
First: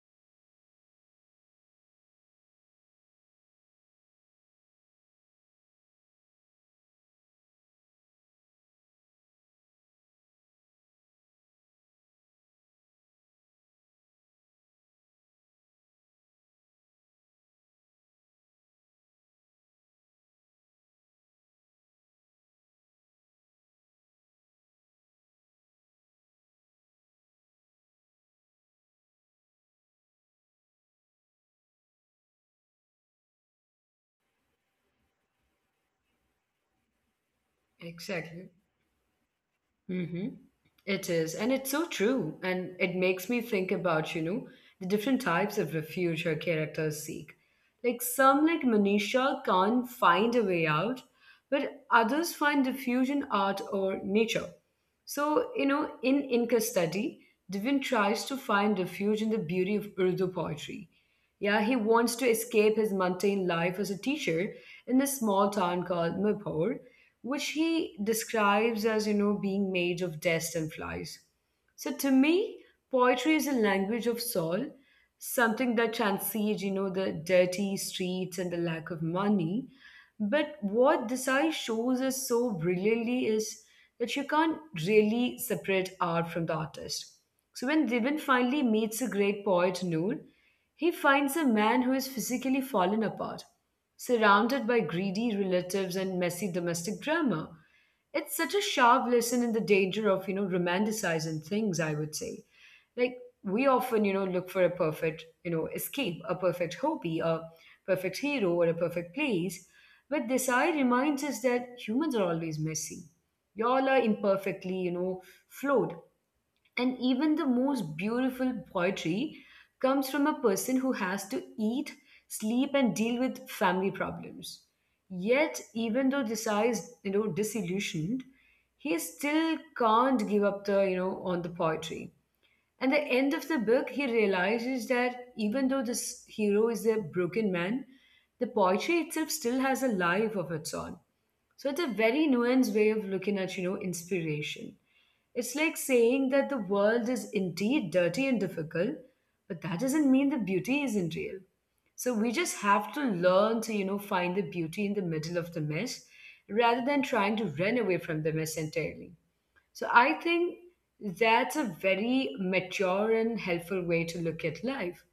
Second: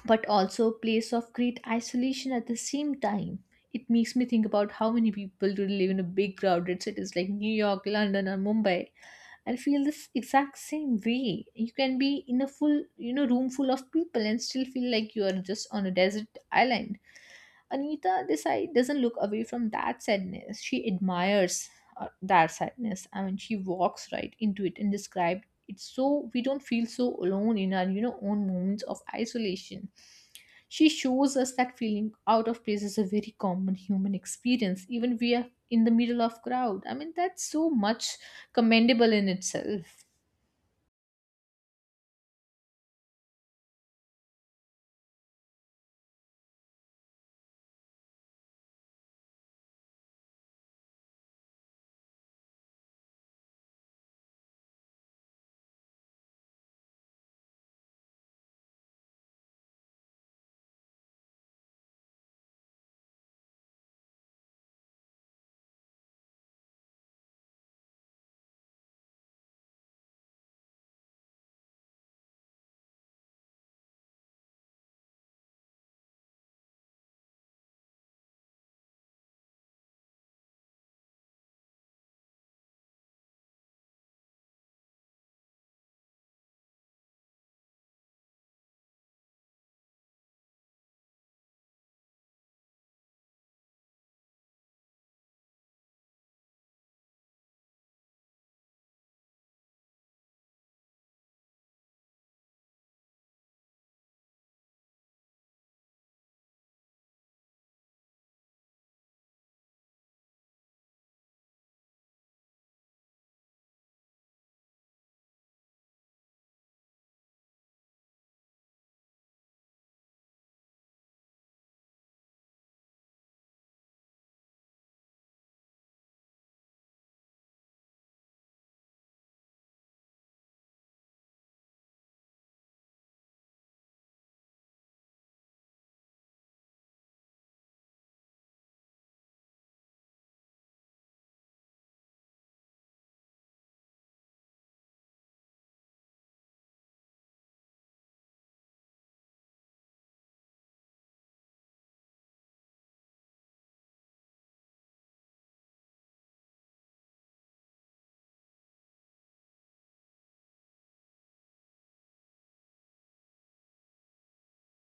Speaker 2: but also place of great isolation at the same time. It makes me think about how many people do live in a big crowded cities like New York, London, or Mumbai. I feel this exact same way. You can be in a full, you know, room full of people and still feel like you are just on a desert island. Anita Desai doesn't look away from that sadness. She admires that sadness. I mean, she walks right into it and describes it so we don't feel so alone in our, you know, own moments of isolation. She shows us that feeling out of place is a very common human experience, even we are in the middle of crowd. I mean, that's so much
Speaker 1: exactly.
Speaker 2: commendable in itself.
Speaker 1: Mm-hmm. It is, and it's so true. And it makes me think about, the different types of refuge her characters seek. Like some, like Manisha, can't find a way out, but others find refuge in art or nature. So, in Inca study, Divin tries to find refuge in the beauty of Urdu poetry. Yeah, he wants to escape his mundane life as a teacher in a small town called Mapur, which he describes as, being made of dust and flies. So to me, poetry is a language of soul, something that transcends, the dirty streets and the lack of money. But what Desai shows us so brilliantly is that you can't really separate art from the artist. So when Divan finally meets a great poet, Noor, he finds a man who is physically fallen apart, surrounded by greedy relatives and messy domestic drama. It's such a sharp lesson in the danger of, romanticizing things, I would say. Like, we often, look for a perfect, escape, a perfect hobby, a perfect hero, or a perfect place. But Desai reminds us that humans are always messy. Y'all are imperfectly, flawed. And even the most beautiful poetry comes from a person who has to eat, sleep, and deal with family problems. Yet, even though Desai is, disillusioned, he still can't give up the, on the poetry. At the end of the book, he realizes that even though this hero is a broken man, the poetry itself still has a life of its own. So it's a very nuanced way of looking at, inspiration. It's like saying that the world is indeed dirty and difficult, but that doesn't mean the beauty isn't real. So we just have to learn to, find the beauty in the middle of the mess rather than trying to run away from the mess entirely. So I think that's a very mature and helpful way to look at life.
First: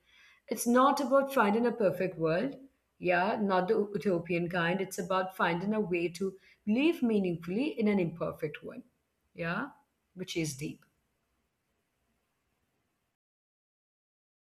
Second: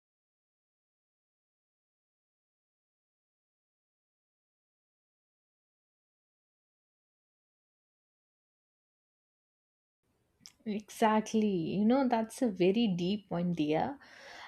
Speaker 1: It's not about finding a perfect world. Yeah, not the utopian kind. It's about finding a way to live meaningfully in an imperfect one. Yeah, which is deep.
Speaker 2: Exactly. You know, that's a very deep one, dear.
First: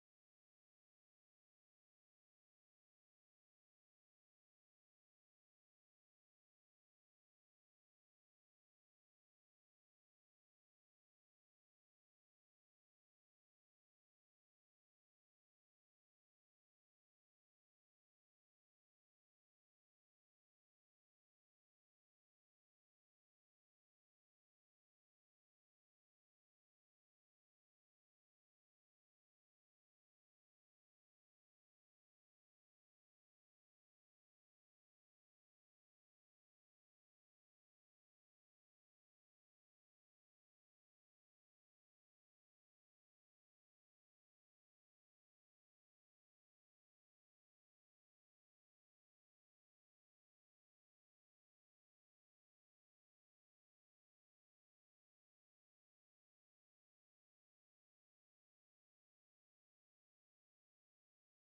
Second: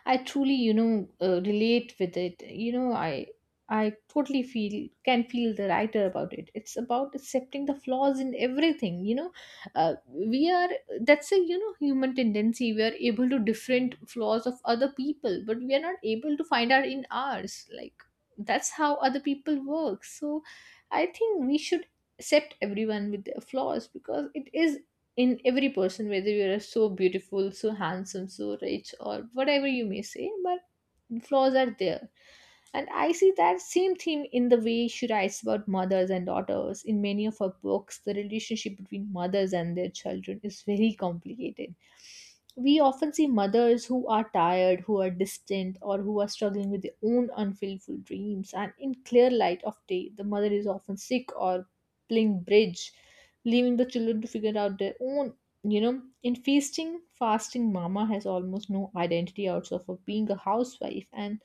Speaker 2: I truly, you know, relate with it. I totally feel, can feel the writer about it. It's about accepting the flaws in everything. You know, we are, that's a, you know, human tendency. We are able to different flaws of other people, but we are not able to find out in ours. Like, that's how other people work. So I think we should accept everyone with their flaws, because it is in every person, whether you are so beautiful, so handsome, so rich, or whatever you may say, but and flaws are there. And I see that same theme in the way she writes about mothers and daughters. In many of her books, the relationship between mothers and their children is very complicated. We often see mothers who are tired, who are distant, or who are struggling with their own unfulfilled dreams. And in Clear Light of Day, the mother is often sick or playing bridge, leaving the children to figure out their own, you know. In Feasting, Fasting, Mama has almost no identity outside of being a housewife, and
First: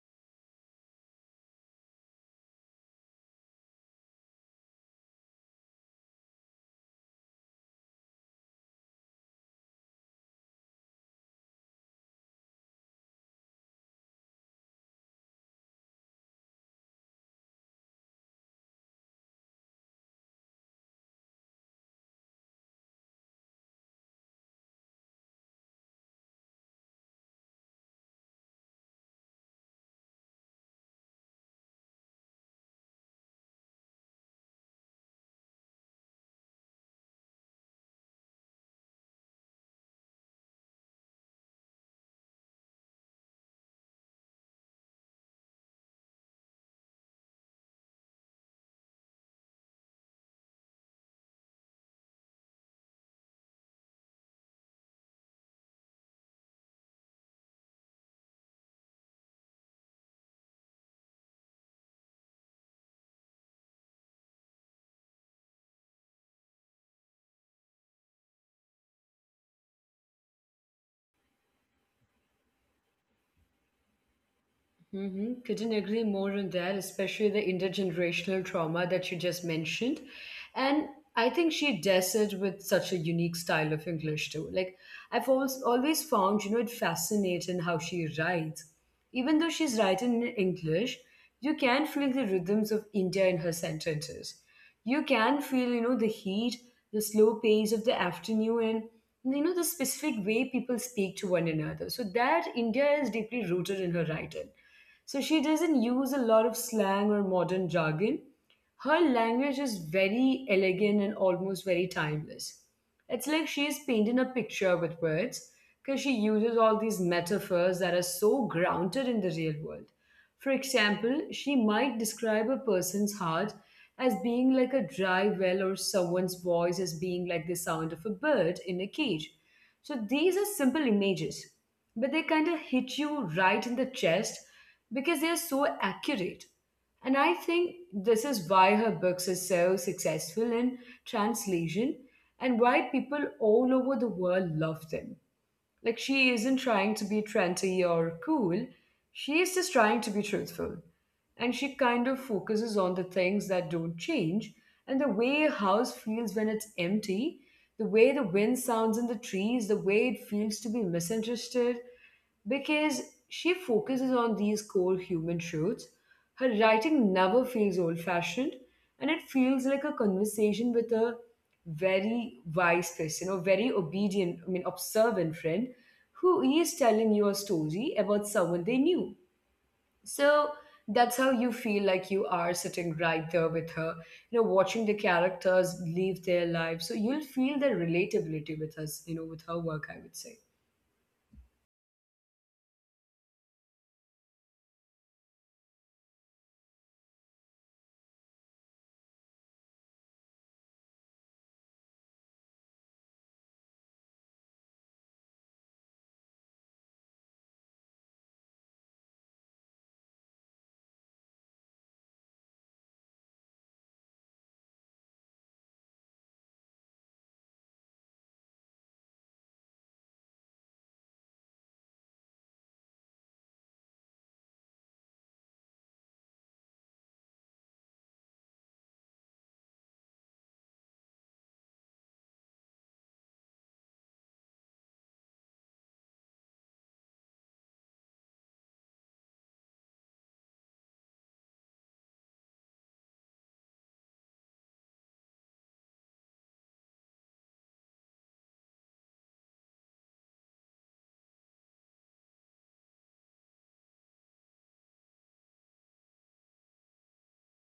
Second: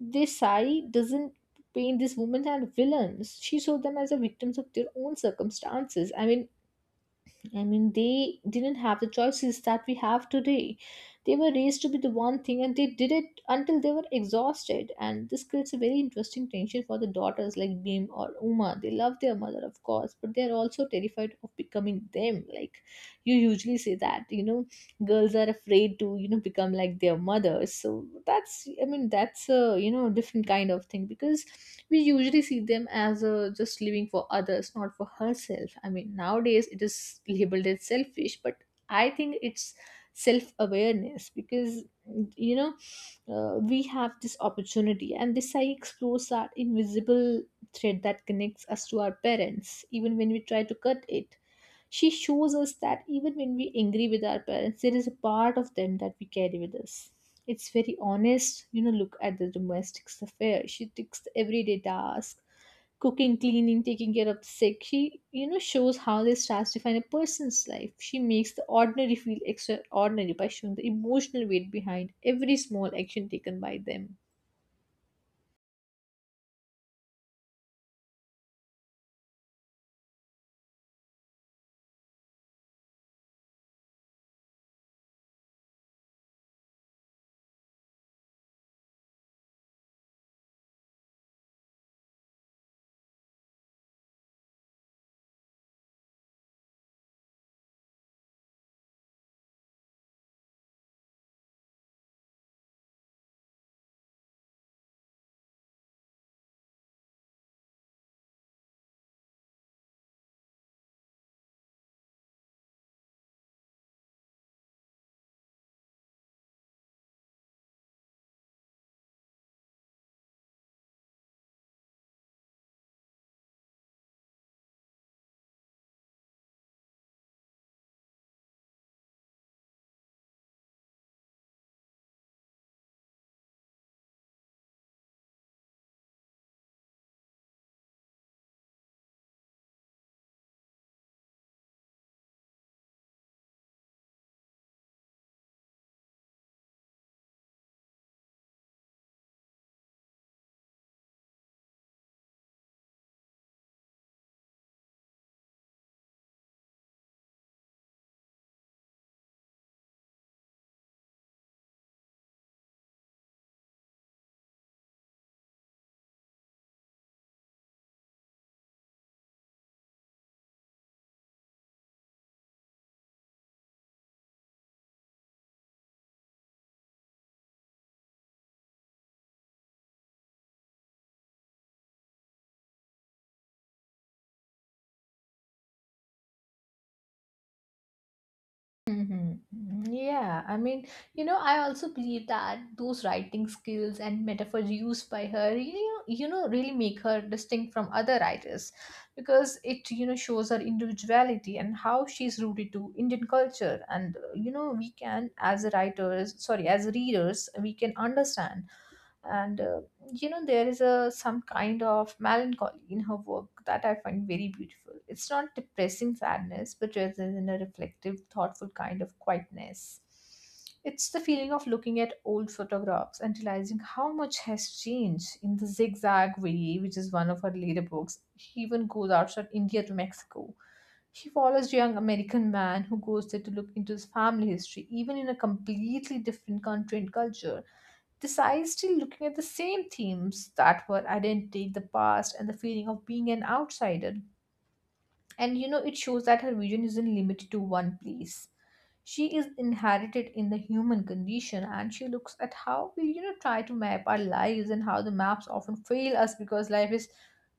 Speaker 2: this sari doesn't paint these women as villains. She saw them as the victims of their own circumstances. I mean, they didn't have the choices that we have today. They were raised to be the one thing and they did it until they were exhausted. And this creates a very interesting tension for the daughters like Bim or Uma. They love their mother, of course, but they're also terrified of becoming them. Like, you usually say that, you know, girls are afraid to, you know, become like their mothers. So that's, I mean, that's a, you know, different kind of thing because we usually see them as a, just living for others, not for herself. I mean, nowadays it is labeled as selfish, but I think it's self-awareness, because you know we have this opportunity, and this I explores that invisible thread that connects us to our parents even when we try to cut it. She shows us that even when we angry with our parents, there is a part of them that we carry with us. It's very honest, you know, look at the domestic affair. She takes the everyday tasks, cooking, cleaning, taking care of the sick. She, you know, shows how this tasks define a person's life. She makes the ordinary feel extraordinary by showing the emotional weight behind every small action taken by them.
Speaker 1: Mm-hmm. Couldn't agree more on that, especially the intergenerational trauma that you just mentioned. And I think she does it with such a unique style of English too. Like I've always found, it fascinating how she writes. Even though she's writing in English, you can feel the rhythms of India in her sentences. You can feel, the heat, the slow pace of the afternoon, and, you know, the specific way people speak to one another. So that India is deeply rooted in her writing, so she doesn't use a lot of slang or modern jargon. Her language is very elegant and almost very timeless. It's like she's painting a picture with words because she uses all these metaphors that are so grounded in the real world. For example, she might describe a person's heart as being like a dry well or someone's voice as being like the sound of a bird in a cage. So these are simple images, but they kind of hit you right in the chest because they are so accurate. And I think this is why her books are so successful in translation and why people all over the world love them. Like she isn't trying to be trendy or cool. She's just trying to be truthful. And she kind of focuses on the things that don't change and the way a house feels when it's empty, the way the wind sounds in the trees, the way it feels to be misunderstood. Because she focuses on these core human truths. Her writing never feels old fashioned and it feels like a conversation with a very wise person or very obedient, observant friend who is telling you a story about someone they knew. So that's how you feel like you are sitting right there with her, you know, watching the characters live their life. So you'll feel the relatability with us, you know,
Speaker 2: Mm-hmm.
Speaker 1: with her work, I
Speaker 2: Mm-hmm.
Speaker 1: would say.
Speaker 2: Yeah, I mean, you know, I also believe that those writing skills and metaphors used by her, you know, really make her distinct from other writers, because it, you know, shows her individuality and how she's rooted to Indian culture. And you know, we can, as writers, sorry, as readers, we can understand. And you know, there is a some kind of melancholy in her work that I find very beautiful. It's not depressing sadness, but rather in a reflective, thoughtful kind of quietness. It's the feeling of looking at old photographs and realizing how much has changed. In The Zigzag Way, which is one of her later books, she even goes outside India to Mexico. She follows a young American man who goes there to look into his family history, even in a completely different country and culture. This eye is still looking at the same themes that were identity, the past, and the feeling of being an outsider. And you know, it shows that her vision isn't limited to one place. She is inherited in the human condition, and she looks at how we, you know, try to map our lives and how the maps often fail us, because life is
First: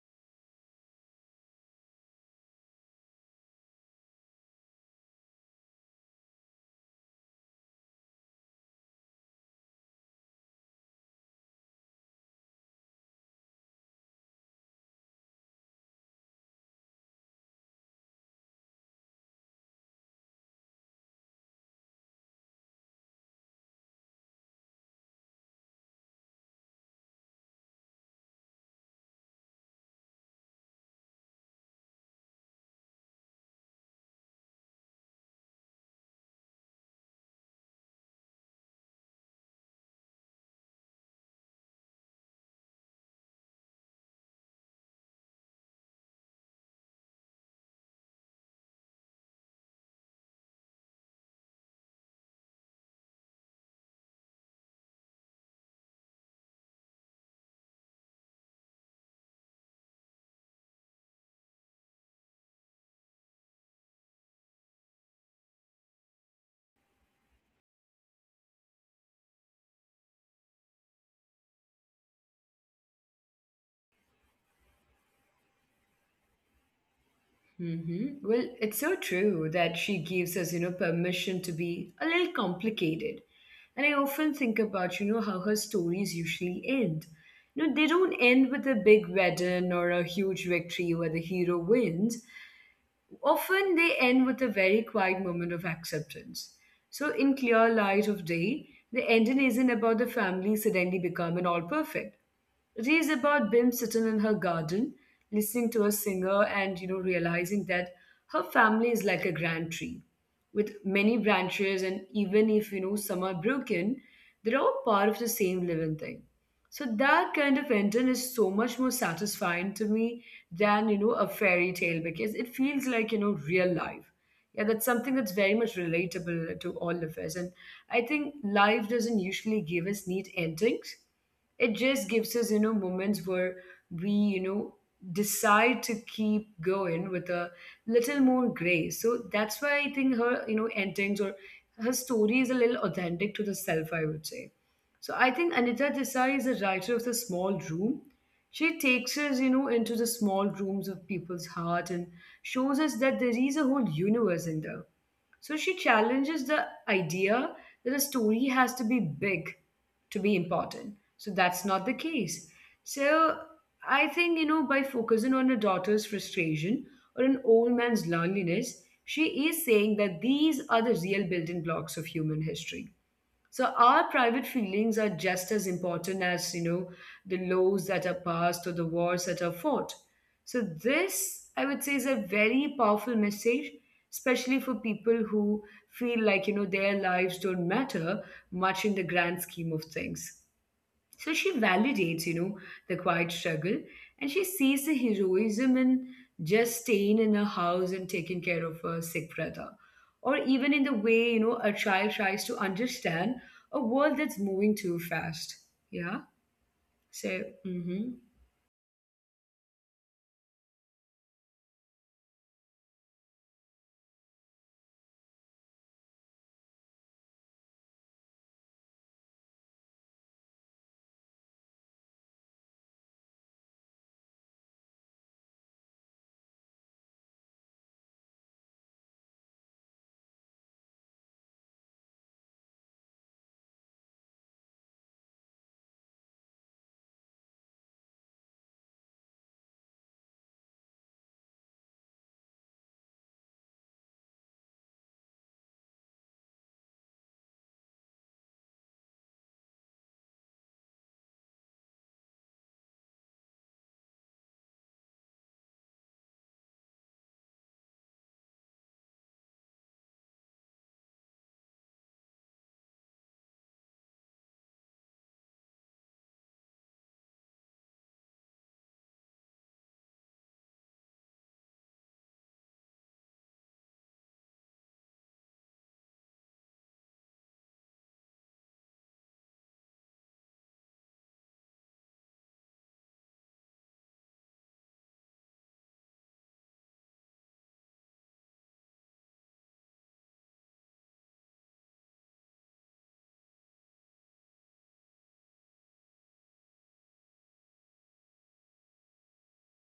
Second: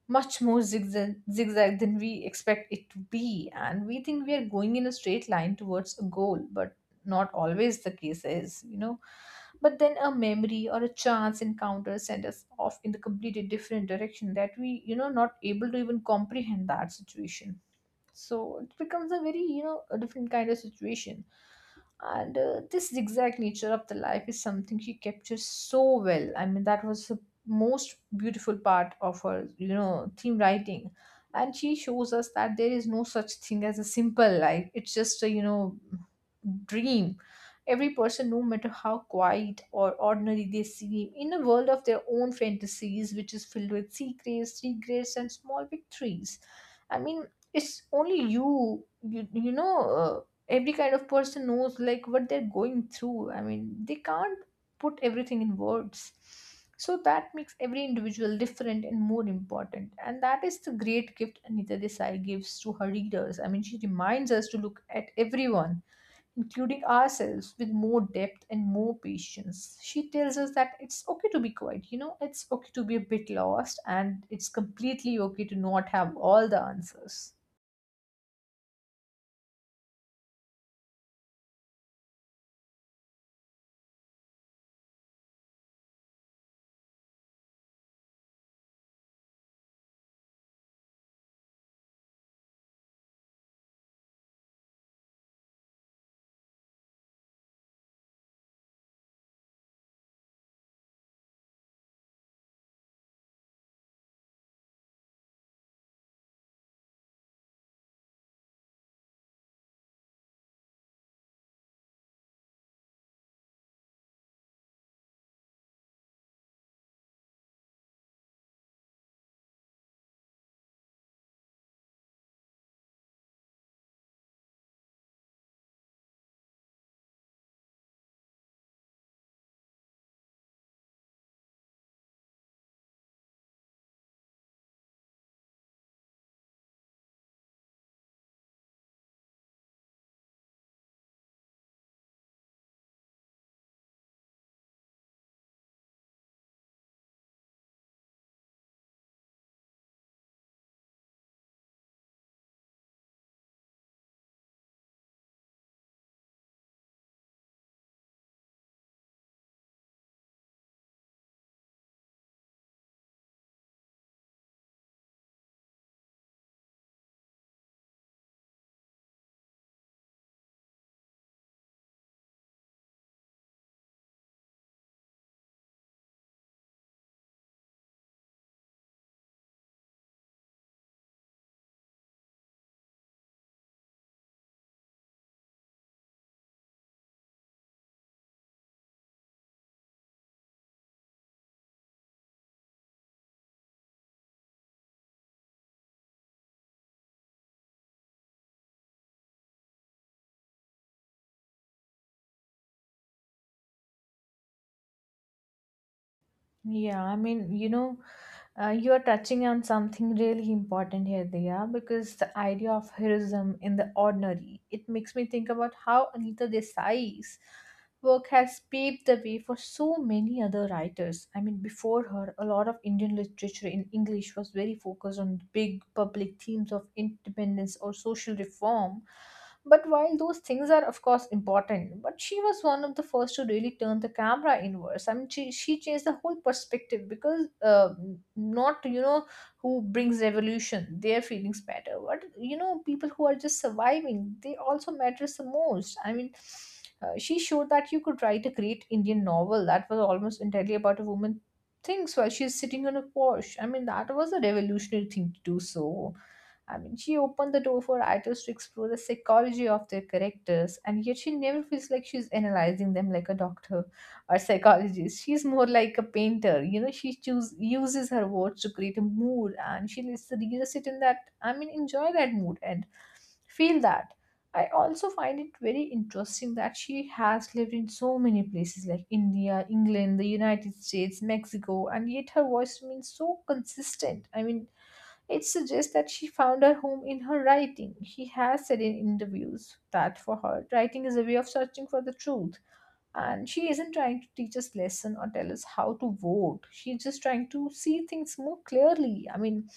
Speaker 2: much more zigzag than we expect it to be. And we think we are going in a straight line towards a goal, but not always the case is, you know. But then a memory or a chance encounter send us off in the completely different direction that we, you know, not able to even comprehend that situation. So it becomes a very, you know, a different kind of situation. And this zigzag nature of the life is something she captures so well. I mean, that was the most beautiful part of her, you know, theme writing. And she shows us that there is no such thing as a simple life. It's just a, you know, dream. Every person, no matter how quiet or ordinary they seem, in a world of their own fantasies which is filled with secrets, regrets, and small victories. I mean, it's only you know, uh, every kind of person knows like what they're going through. I mean, they can't put everything in words. So that makes every individual different and more important, and that is the great gift Anita Desai gives to her readers. I mean, she reminds us to look at everyone, including ourselves, with more depth and more patience. She tells us that it's okay to be quiet, you know, it's okay to be a bit lost, and it's completely okay to not have all the answers.
Speaker 1: Well, it's so true that she gives us, you know, permission to be a little complicated. And I often think about, you know, how her stories usually end. You know, they don't end with a big wedding or a huge victory where the hero wins. Often they end with a very quiet moment of acceptance. So, in clear light of day, the ending isn't about the family suddenly becoming all perfect reads about Bim sitting in her garden, listening to a singer, and you know, realizing that her family is like a grand tree with many branches, and even if you know some are broken, they're all part of the same living thing. So that kind of ending is so much more satisfying to me than you know a fairy tale because it feels like you know real life. Yeah, that's something that's very much relatable to all of us, and I think life doesn't usually give us neat endings. It just gives us you know moments where we you know decide to keep going with a little more grace. So that's why I think her you know endings or her story is a little authentic to the self, I would say. So I think Anita Desai is a writer of the small room. She takes us, you know, into the small rooms of people's heart and shows us that there is a whole universe in there. So she challenges the idea that a story has to be big to be important. So that's not the case. So I think, you know, by focusing on her daughter's frustration or an old man's loneliness, she is saying that these are the real building blocks of human history, so our private feelings are just as important as, you know, the laws that are passed or the wars that are fought. So this, I would say, is a very powerful message, especially for people who feel like, you know, their lives don't matter much in the grand scheme of things. So she validates, you know, the quiet struggle, and she sees the heroism in just staying in a house and taking care of a sick brother. Or even in the way, you know, a child tries to understand a world that's moving too fast. Yeah.
Speaker 2: Yeah, I
Speaker 1: So,
Speaker 2: mean, you know,
Speaker 1: mhm.
Speaker 2: you are touching on something really important here, Diya, because the idea of heroism in the ordinary, it makes me think about how Anita Desai's work has paved the way for so many other writers. I mean, before her, a lot of Indian literature in English was very focused on big public themes of independence or social reform. But while those things are, of course, important, but she was one of the first to really turn the camera inwards. I mean, she changed the whole perspective because not, you know, who brings revolution, their feelings matter. But, you know, people who are just surviving, they also matters the most. I mean, she showed that you could write a great Indian novel that was almost entirely about a woman thinks while she's sitting on a porch. I mean, that was a revolutionary thing to do so. I mean, she opened the door for writers to explore the psychology of their characters, and yet she never feels like she's analyzing them like a doctor or psychologist. She's more like a painter. She uses her words to create a mood, and she lets the reader sit in that, enjoy that mood and feel that. I also find it very interesting that she has lived in so many places like India, England, the United States, Mexico, and yet her voice remains so consistent. I mean, it suggests that she found her home in her writing. He has said in interviews that for her, writing is a way of searching for the truth. And she isn't trying to teach us lesson or tell us how to vote. She's just trying to see things more clearly. I mean,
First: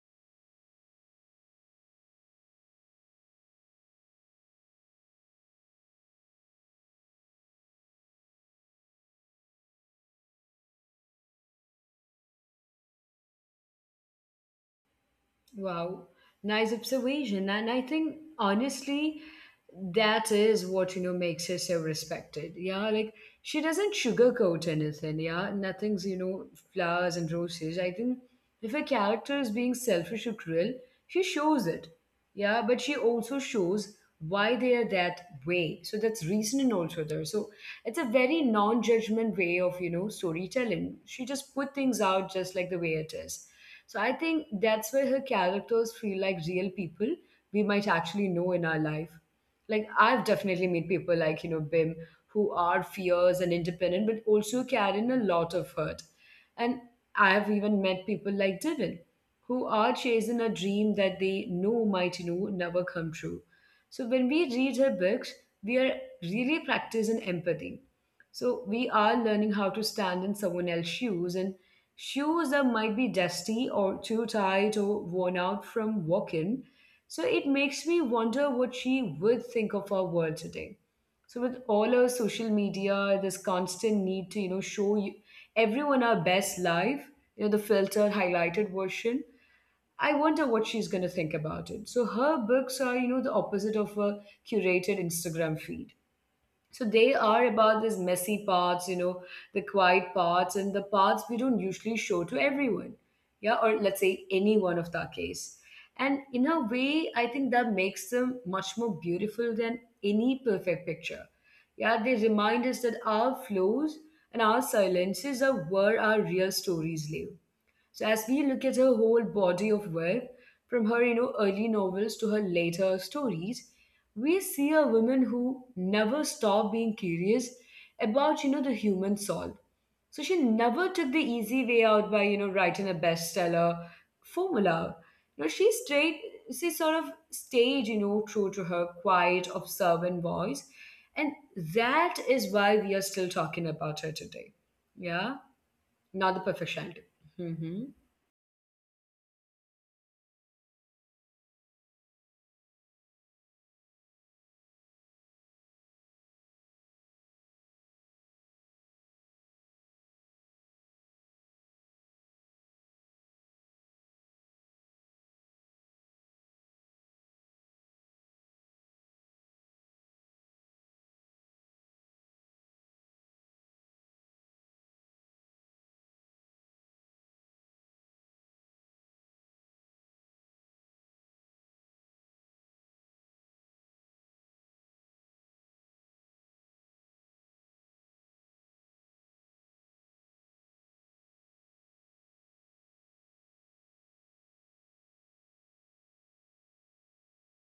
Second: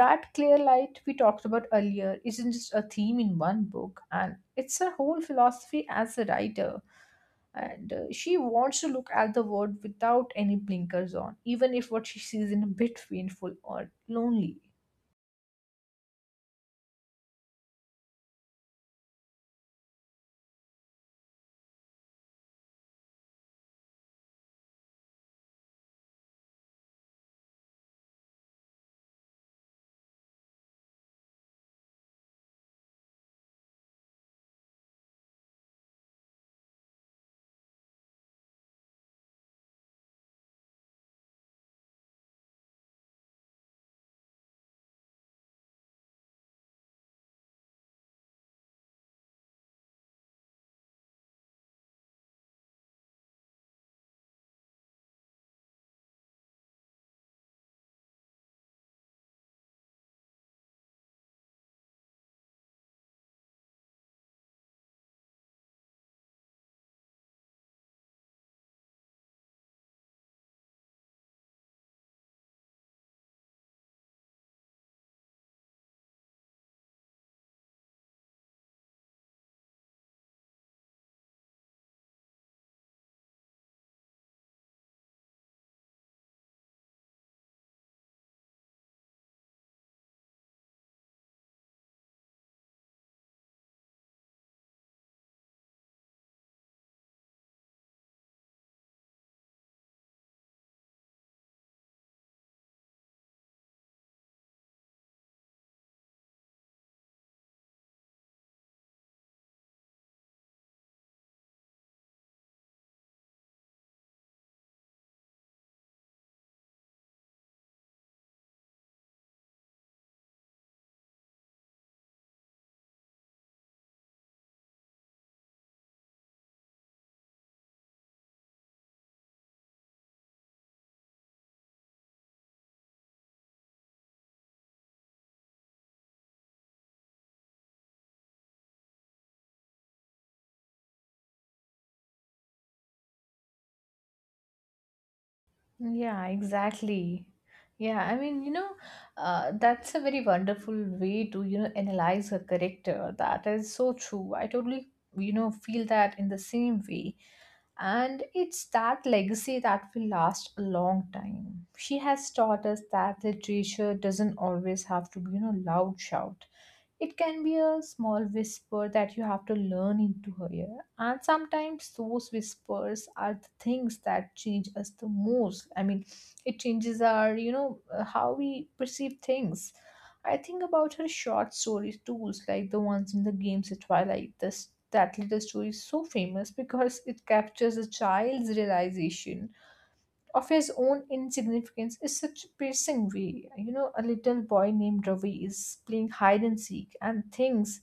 Speaker 2: that clear light we talked about earlier isn't just a theme in one book, and it's her whole philosophy as a writer. And She wants to look at the world without any blinkers on, even if what she sees is a bit painful or lonely.
Speaker 1: Wow, nice observation. And I think honestly, that is what you know makes her so respected. Yeah, like she doesn't sugarcoat anything. Yeah, nothing's you know flowers and roses. I think if a character is being selfish or cruel, she shows it. Yeah, but she also shows why they are that way. So that's reasoning also there. So it's a very non-judgment way of you know storytelling. She just put things out just like the way it is. So I think that's where her characters feel like real people we might actually know in our life. Like I've definitely met people like, you know, Bim who are fierce and independent but also carry in a lot of hurt. And I've even met people like Devin who are chasing a dream that they know might, you know, never come true. So when we read her books, we are really practicing empathy. So we are learning how to stand in someone else's shoes and shoes that might be dusty or too tight or worn out from walking. So it makes me wonder what she would think of our world today. So with all our social media, this constant need to you know show you, everyone our best life, you know the filtered, highlighted version. I wonder what she's going to think about it. So her books are you know the opposite of a curated Instagram feed. So they are about these messy parts, you know, the quiet parts and the parts we don't usually show to everyone. Yeah, or let's say anyone of that case. And in a way, I think that makes them much more beautiful than any perfect picture. Yeah, they remind us that our flaws and our silences are where our real stories live. So as we look at her whole body of work, from her you know early novels to her later stories, we see a woman who never stopped being curious about you know the human soul. So she never took the easy way out by you know writing a bestseller formula. You know she sort of stayed you know true to her quiet observant voice, and that is why we are still talking about her today. Yeah,
Speaker 2: Yeah,
Speaker 1: not the perfect child.
Speaker 2: exactly.
Speaker 1: Mm-hmm.
Speaker 2: Yeah, I mean, that's a very wonderful way to, analyze her character. That is so true. I totally, feel that in the same way. And it's that legacy that will last a long time. She has taught us that literature doesn't always have to be, you know, loud shout. It can be a small whisper that you have to learn into her ear. And sometimes those whispers are the things that change us the most. I mean, it changes our, how we perceive things. I think about her short stories too, like the ones in the games at Twilight. This that little story is so famous because it captures a child's realization of his own insignificance is such a piercing way. You know, a little boy named Ravi is playing hide and seek and thinks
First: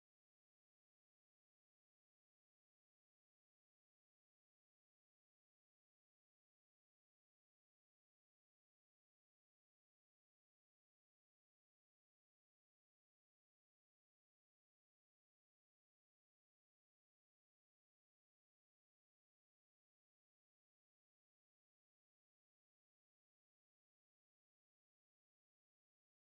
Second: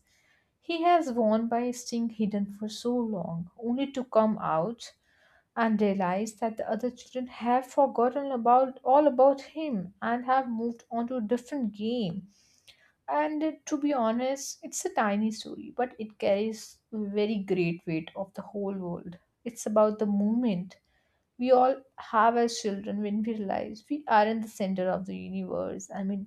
Speaker 2: he has won by staying hidden for so long, only to come out and realize that the other children have forgotten about all about him and have moved on to a different game. And To be honest, it's a tiny story, but it carries very great weight of the whole world. It's about the moment we all have as children when we realize we aren't the center of the universe. I mean,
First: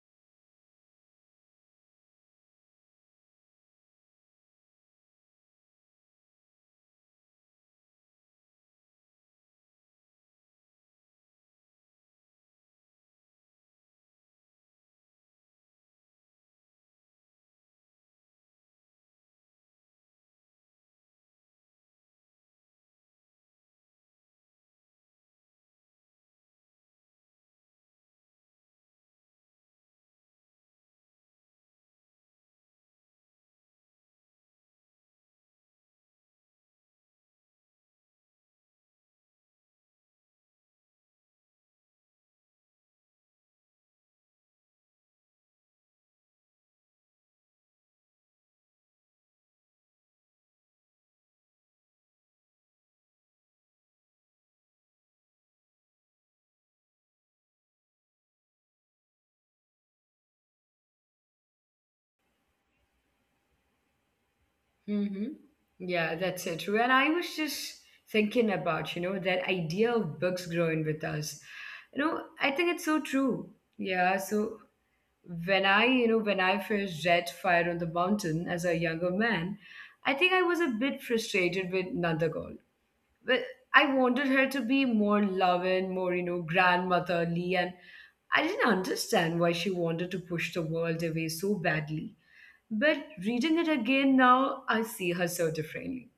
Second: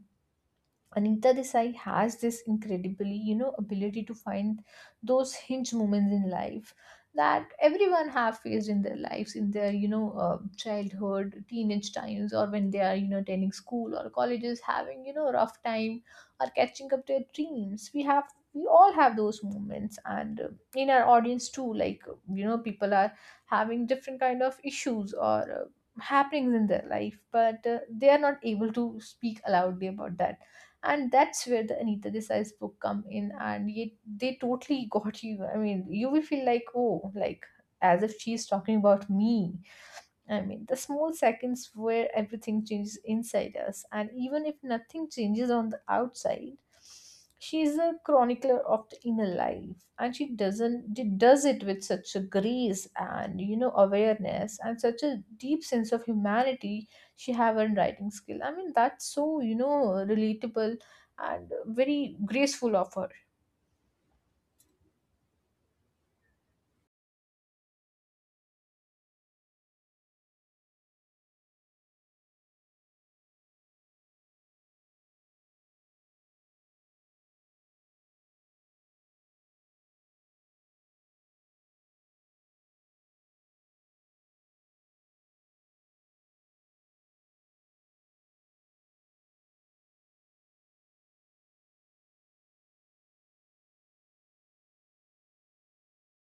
Speaker 2: Anita Desai has this incredibly, you know, ability to find those hinge moments in life that everyone have faced in their lives, in their, childhood, teenage times, or when they are, you know, attending school or colleges, having, you know, rough time or catching up their dreams. We all have those moments, and in our audience too, like you know, people are having different kind of issues or uh, happenings in their life, but they are not able to speak loudly about that, and that's where the Anita Desai's book come in, and yet they totally got you. I mean, you will feel like, oh, like as if she's talking about me. I mean, the small seconds where everything changes inside us, and even if nothing changes on the outside, she is a chronicler of the inner life, and she doesn't she does it with such a grace and you know awareness and such a deep sense of humanity she have in writing skill. I mean, that's so you know relatable and very graceful of her.
Speaker 1: Mm-hmm. Yeah, that's it. When I was just thinking about, you know, that idea of books growing with us, you know, I think it's so true. Yeah, so when I first read Fire on the Mountain as a younger man, I think I was a bit frustrated with Nandagol. But I wanted her to be more loving, more, you know, grandmotherly. And I didn't understand why she wanted to push the world away so badly. But reading it again now, I see her so differently.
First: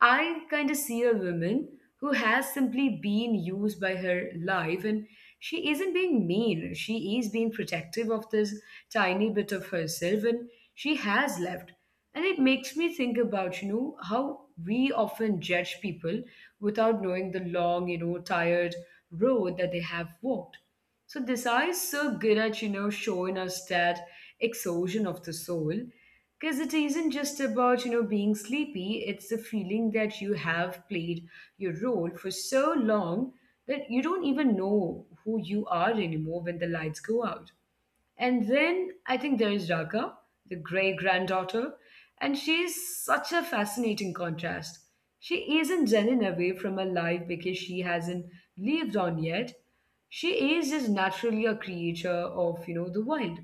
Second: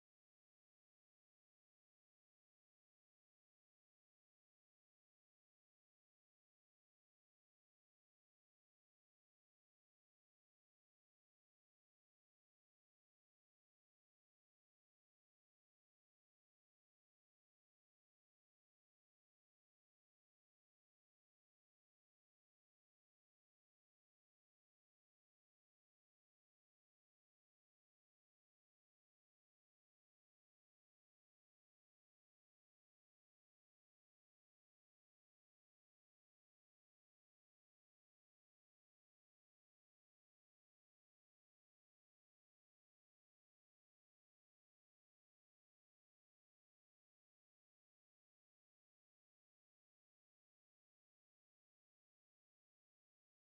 Speaker 1: I kind of see a woman who has simply been used by her life, and she isn't being mean. She is being protective of this tiny bit of herself and she has left. And it makes me think about, you know, how we often judge people without knowing the long, you know, tired road that they have walked. So Desai is so good at, you know, showing us that exhaustion of the soul, because it isn't just about you know being sleepy. It's the feeling that you have played your role for so long that you don't even know who you are anymore when the lights go out. And then I think there is Raga, the great granddaughter, and she is such a fascinating contrast. She isn't running away from her life because she hasn't lived on yet. She is just naturally a creature of, you know, the wild.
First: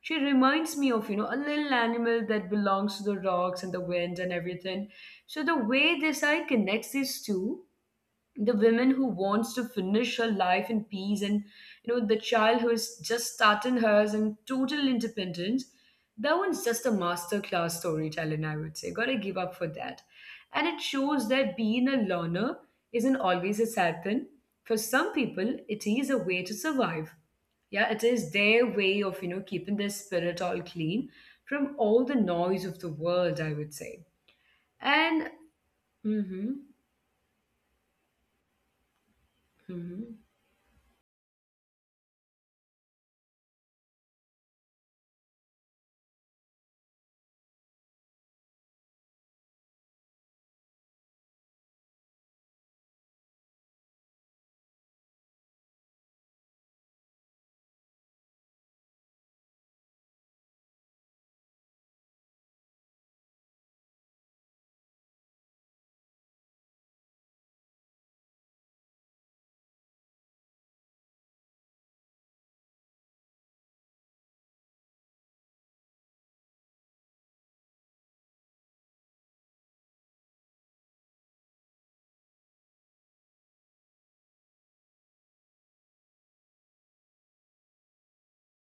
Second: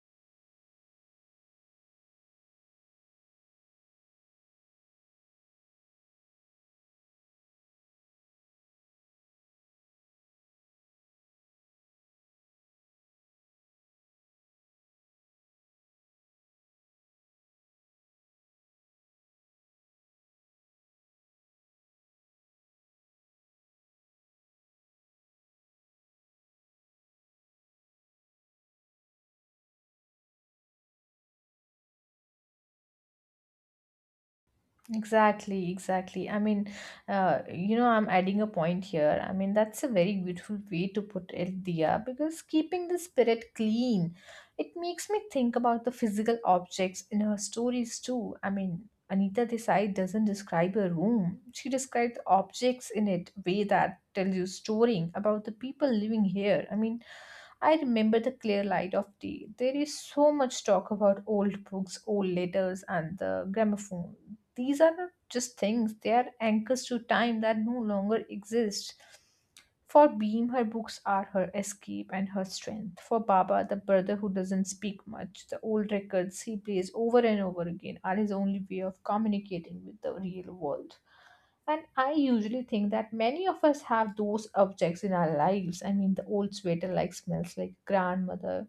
Speaker 1: She reminds me of, you know, a little animal that belongs to the rocks and the wind and everything. So the way this side connects these two, the woman who wants to finish her life in peace and you know the child who is just starting hers and total independence, that one's just a masterclass class storytelling, I would say. Gotta give up for that. And it shows that being a learner isn't always a sad thing. For some people it is a way to survive. Yeah, it is their way of you know keeping their spirit all clean from all the noise of the world, I would say. And
Speaker 2: Exactly, exactly. I
Speaker 1: mhm,
Speaker 2: mean, you know, I'm adding a point here. I mean, that's a very
Speaker 1: mhm.
Speaker 2: beautiful way to put it, Dia, because keeping the spirit clean, it makes me think about the physical objects in her stories too. I mean, Anita Desai doesn't describe a room. She describes the objects in it way that tell you story about the people living here. I mean, I remember the clear light of day. There is so much talk about old books, old letters, and the gramophone. These are not just things, they are anchors to time that no longer exist. For Beam, her books are her escape and her strength. For Baba, the brother who doesn't speak much, the old records he plays over and over again are his only way of communicating with the real world. And I usually think that many of us have those objects in our lives. I mean, the old sweater like smells like grandmother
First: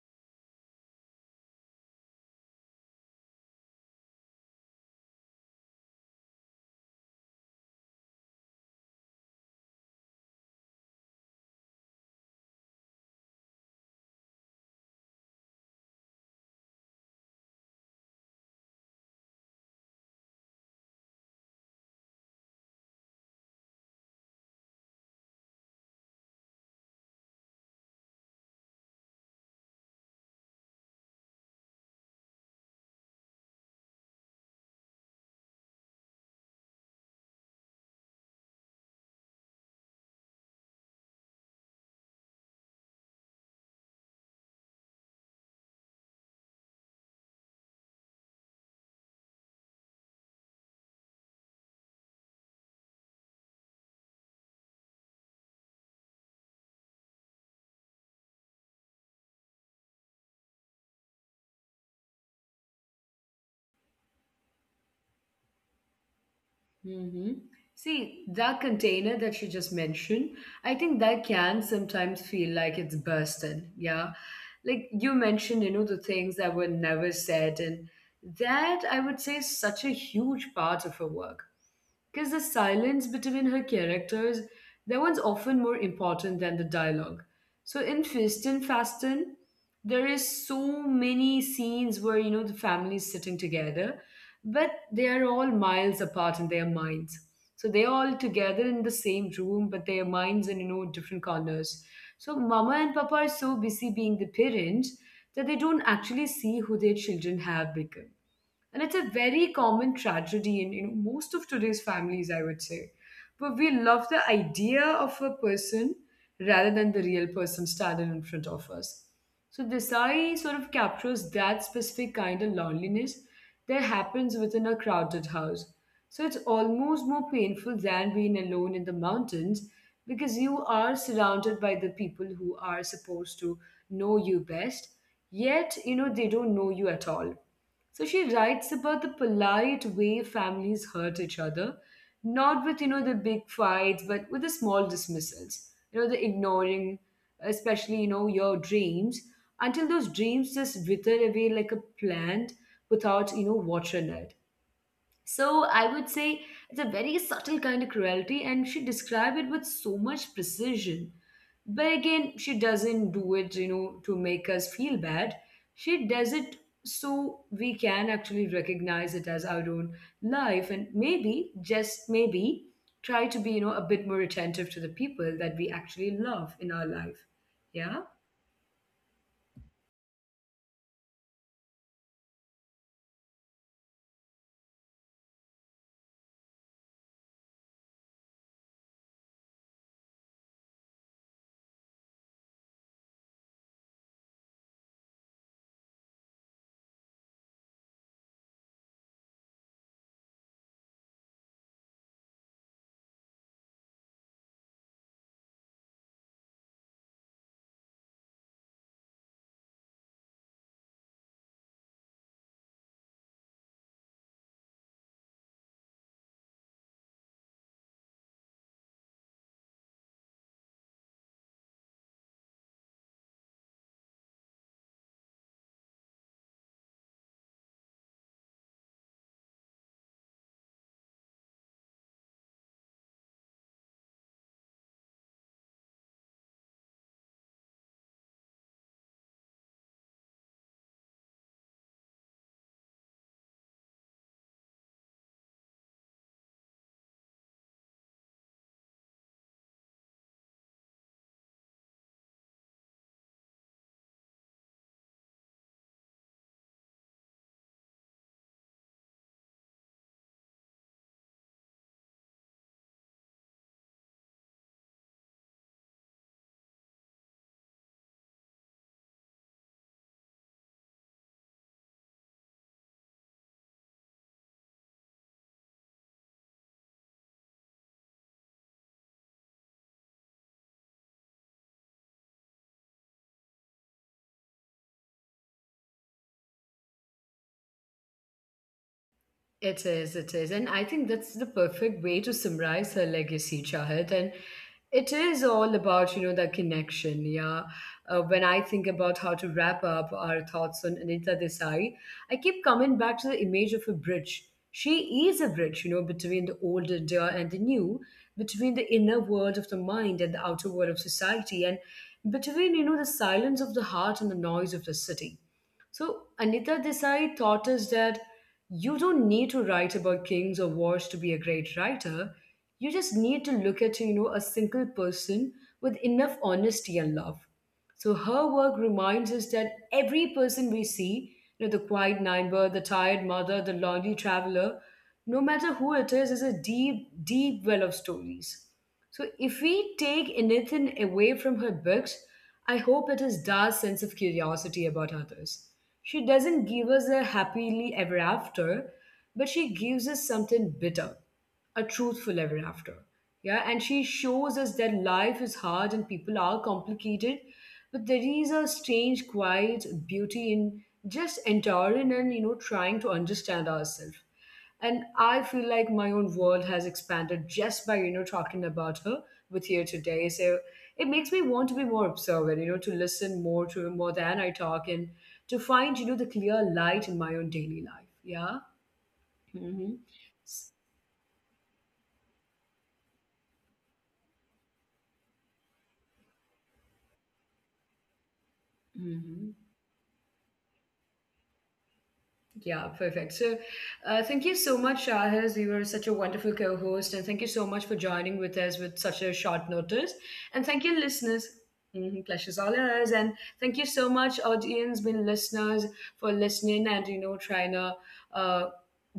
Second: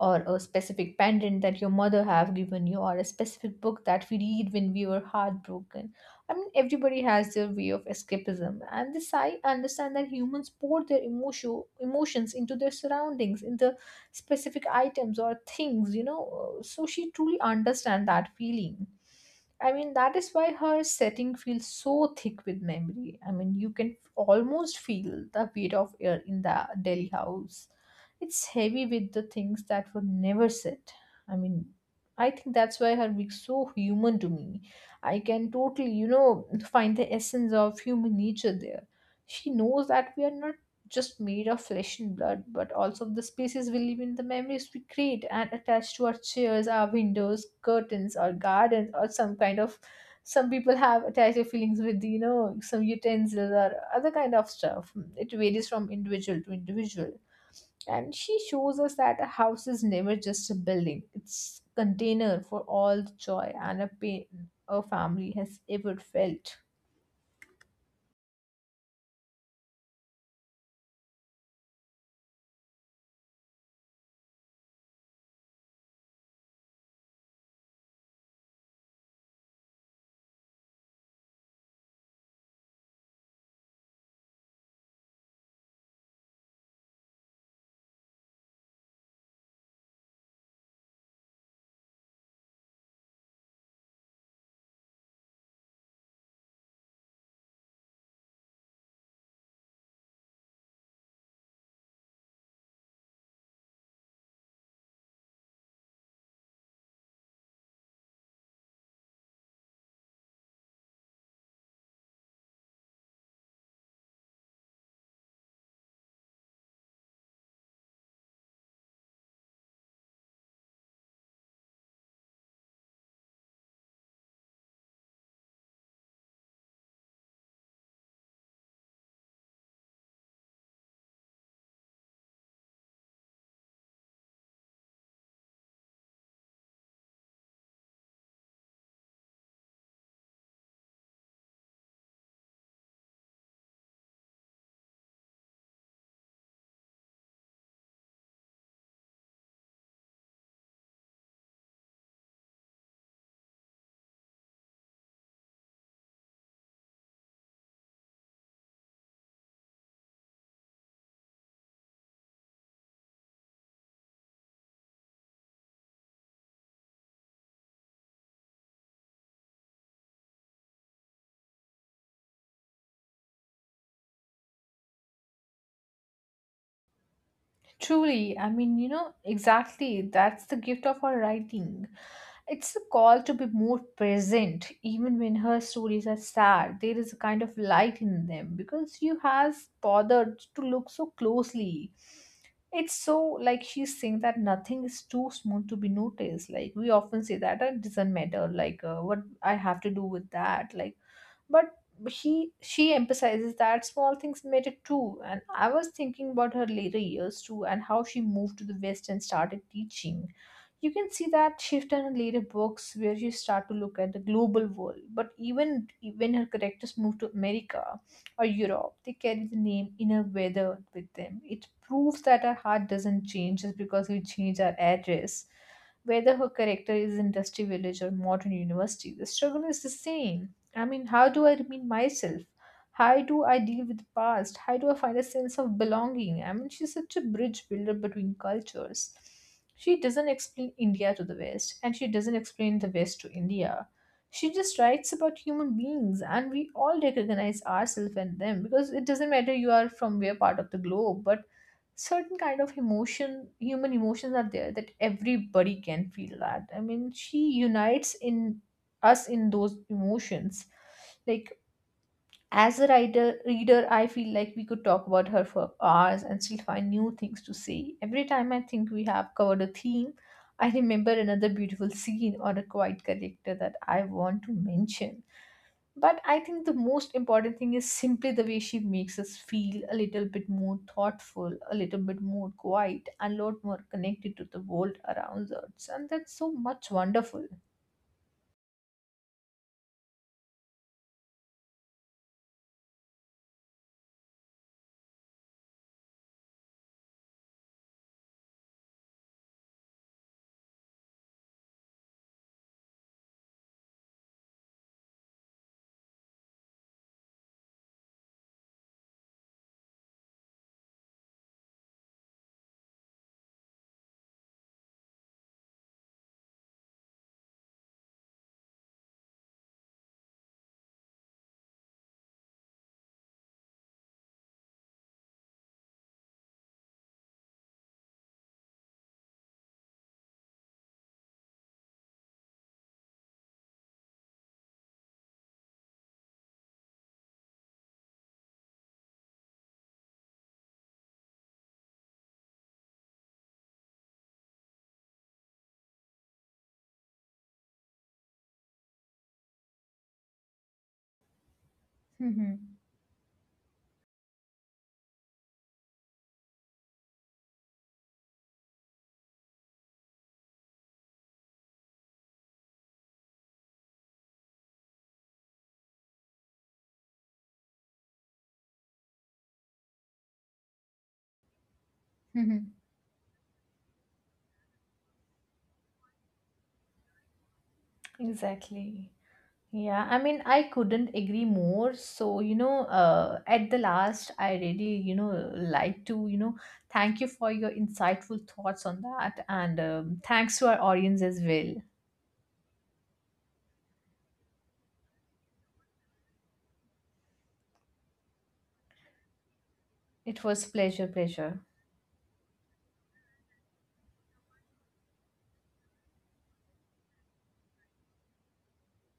Speaker 2: or a specific pendant that your mother have given you or a specific book that we read when we were heartbroken. I mean, everybody has their way of escapism, and this I understand that humans pour their emotions into their surroundings in the specific items or things, you know. So she truly understand that feeling. I mean, that is why her setting feels so thick with memory. I mean, you can almost feel the weight of air in the Delhi house. It's heavy with the things that were never said. I mean, I think that's why her being so human to me. I can totally, you know, find the essence of human nature there. She knows that we are not just made of flesh and blood, but also of the spaces we live in, the memories we create and attach to our chairs, our windows, curtains, our gardens, or some kind of. Some people have attached their feelings with, you know, some utensils or other kind of stuff. It varies from individual to individual, and she shows us that a house is never just a building. It's a container for all the joy and a pain a family has ever felt.
Speaker 1: hmm see, that container that you just mentioned, I think that can sometimes feel like it's bursting. Yeah. Like you mentioned, you know, the things that were never said. And that, I would say, is such a huge part of her work. Because the silence between her characters, that one's often more important than the dialogue. So in Fist and Fasten, there is so many scenes where, you know, the family is sitting together but they are all miles apart in their minds. So they're all together in the same room, but their minds in you know different corners. So mama and papa are so busy being the parents that they don't actually see who their children have become, and it's a very common tragedy in you know, most of today's families, I would say. But we love the idea of a person rather than the real person standing in front of us. So Desai sort of captures that specific kind of loneliness that happens within a crowded house. So it's almost more painful than being alone in the mountains, because you are surrounded by the people who are supposed to know you best, yet you know they don't know you at all. So she writes about the polite way families hurt each other, not with, you know, the big fights, but with the small dismissals, you know, the ignoring, especially, you know, your dreams, until those dreams just wither away like a plant without, you know, watering it. So I would say it's a very subtle kind of cruelty, and she described it with so much precision. But again, she doesn't do it, you know, to make us feel bad. She does it so we can actually recognize it as our own life, and maybe, just maybe, try to be, you know, a bit more attentive to the people that we actually love in our life. Yeah.
Speaker 2: Truly, I mean, you know, exactly. That's the gift of her writing. It's a call to be more present, even when her stories are sad. There is a kind of light in them because you has bothered to look so closely. It's so like she's saying that nothing is too small to be noticed. Like we often say that, "Ah, it doesn't matter. Like what I have to do with that. Like, but but she emphasizes that small things matter too. And I was thinking about her later years too, and how she moved to the west and started teaching. You can see that shift in her later books where you start to look at the global world, but even when her characters move to America or Europe, they carry the name inner weather with them. It proves that our heart doesn't change just because we change our address. Whether her character is industrial village or modern university, the struggle is the same. I mean, how do I remain myself? How do I deal with the past? How do I find a sense of belonging? I mean, she's such a bridge builder between cultures. She doesn't explain India to the West, and she doesn't explain the West to India. She just writes about human beings, and we all recognize ourselves and them, because it doesn't matter you are from where part of the globe, but certain kind of emotion human emotions are there that everybody can feel that. I mean, she unites in us in those emotions. Like as a writer reader, I feel like we could talk about her for hours and still find new things to say. Every time I think we have covered a theme, I remember another beautiful scene or a quiet character that I want to mention. But I think the most important thing is simply the way she makes us feel a little bit more thoughtful, a little bit more quiet, and a lot more connected to the world around us, and that's so much wonderful.
Speaker 1: It is, it is. And I think that's the perfect way to summarize her legacy, Chahat. And it is all about, you know, the connection. Yeah. When I think about how to wrap up our thoughts on Anita Desai, I keep coming back to the image of a bridge. She is a bridge, you know, between the old India and the new, between the inner world of the mind and the outer world of society, and between, you know, the silence of the heart and the noise of the city. So Anita Desai taught us that you don't need to write about kings or wars to be a great writer. You just need to look at, you know, a single person with enough honesty and love. So her work reminds us that every person we see, you know, the quiet neighbor, the tired mother, the lonely traveler, no matter who it is a deep, deep well of stories. So, if we take anything away from her books, I hope it is Da's sense of curiosity about others. She doesn't give us a happily ever after, but she gives us something bitter, a truthful ever after. Yeah, and she shows us that life is hard and people are complicated, but there is a strange, quiet beauty in just enduring and you know trying to understand ourselves. And I feel like my own world has expanded just by, you know, talking about her with you today. So it makes me want to be more observant, you know, to listen more to more than I talk and to find, you know, the clear light in my own daily life. Yeah.
Speaker 2: Exactly.
Speaker 1: Mm-hmm.
Speaker 2: Yeah, I mean, I couldn't agree more. So, you know, at the last, I really, you know, like to, thank you for your insightful thoughts on that.
Speaker 1: Mm-hmm.
Speaker 2: And thanks to our audience as well.
Speaker 1: Yeah, perfect. So, thank you so much, Shahiz. You were such a wonderful co host, and thank you so much for joining with us with such a short notice.
Speaker 2: It was
Speaker 1: And thank you,
Speaker 2: pleasure,
Speaker 1: listeners.
Speaker 2: pleasure.
Speaker 1: Mm-hmm, pleasure's all ours. And thank you so much, audience, been listeners, for listening and, you know, trying to uh,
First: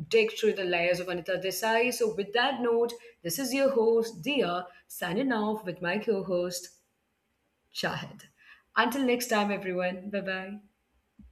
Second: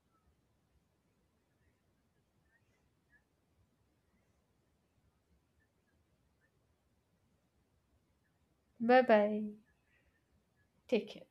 Speaker 1: dig through the layers of Anita Desai. So, with that note, this is your host, Dia, signing off with my co host, Shahid.
Speaker 2: Bye
Speaker 1: Until next
Speaker 2: bye.
Speaker 1: time, everyone. Bye bye.
Speaker 2: Take care.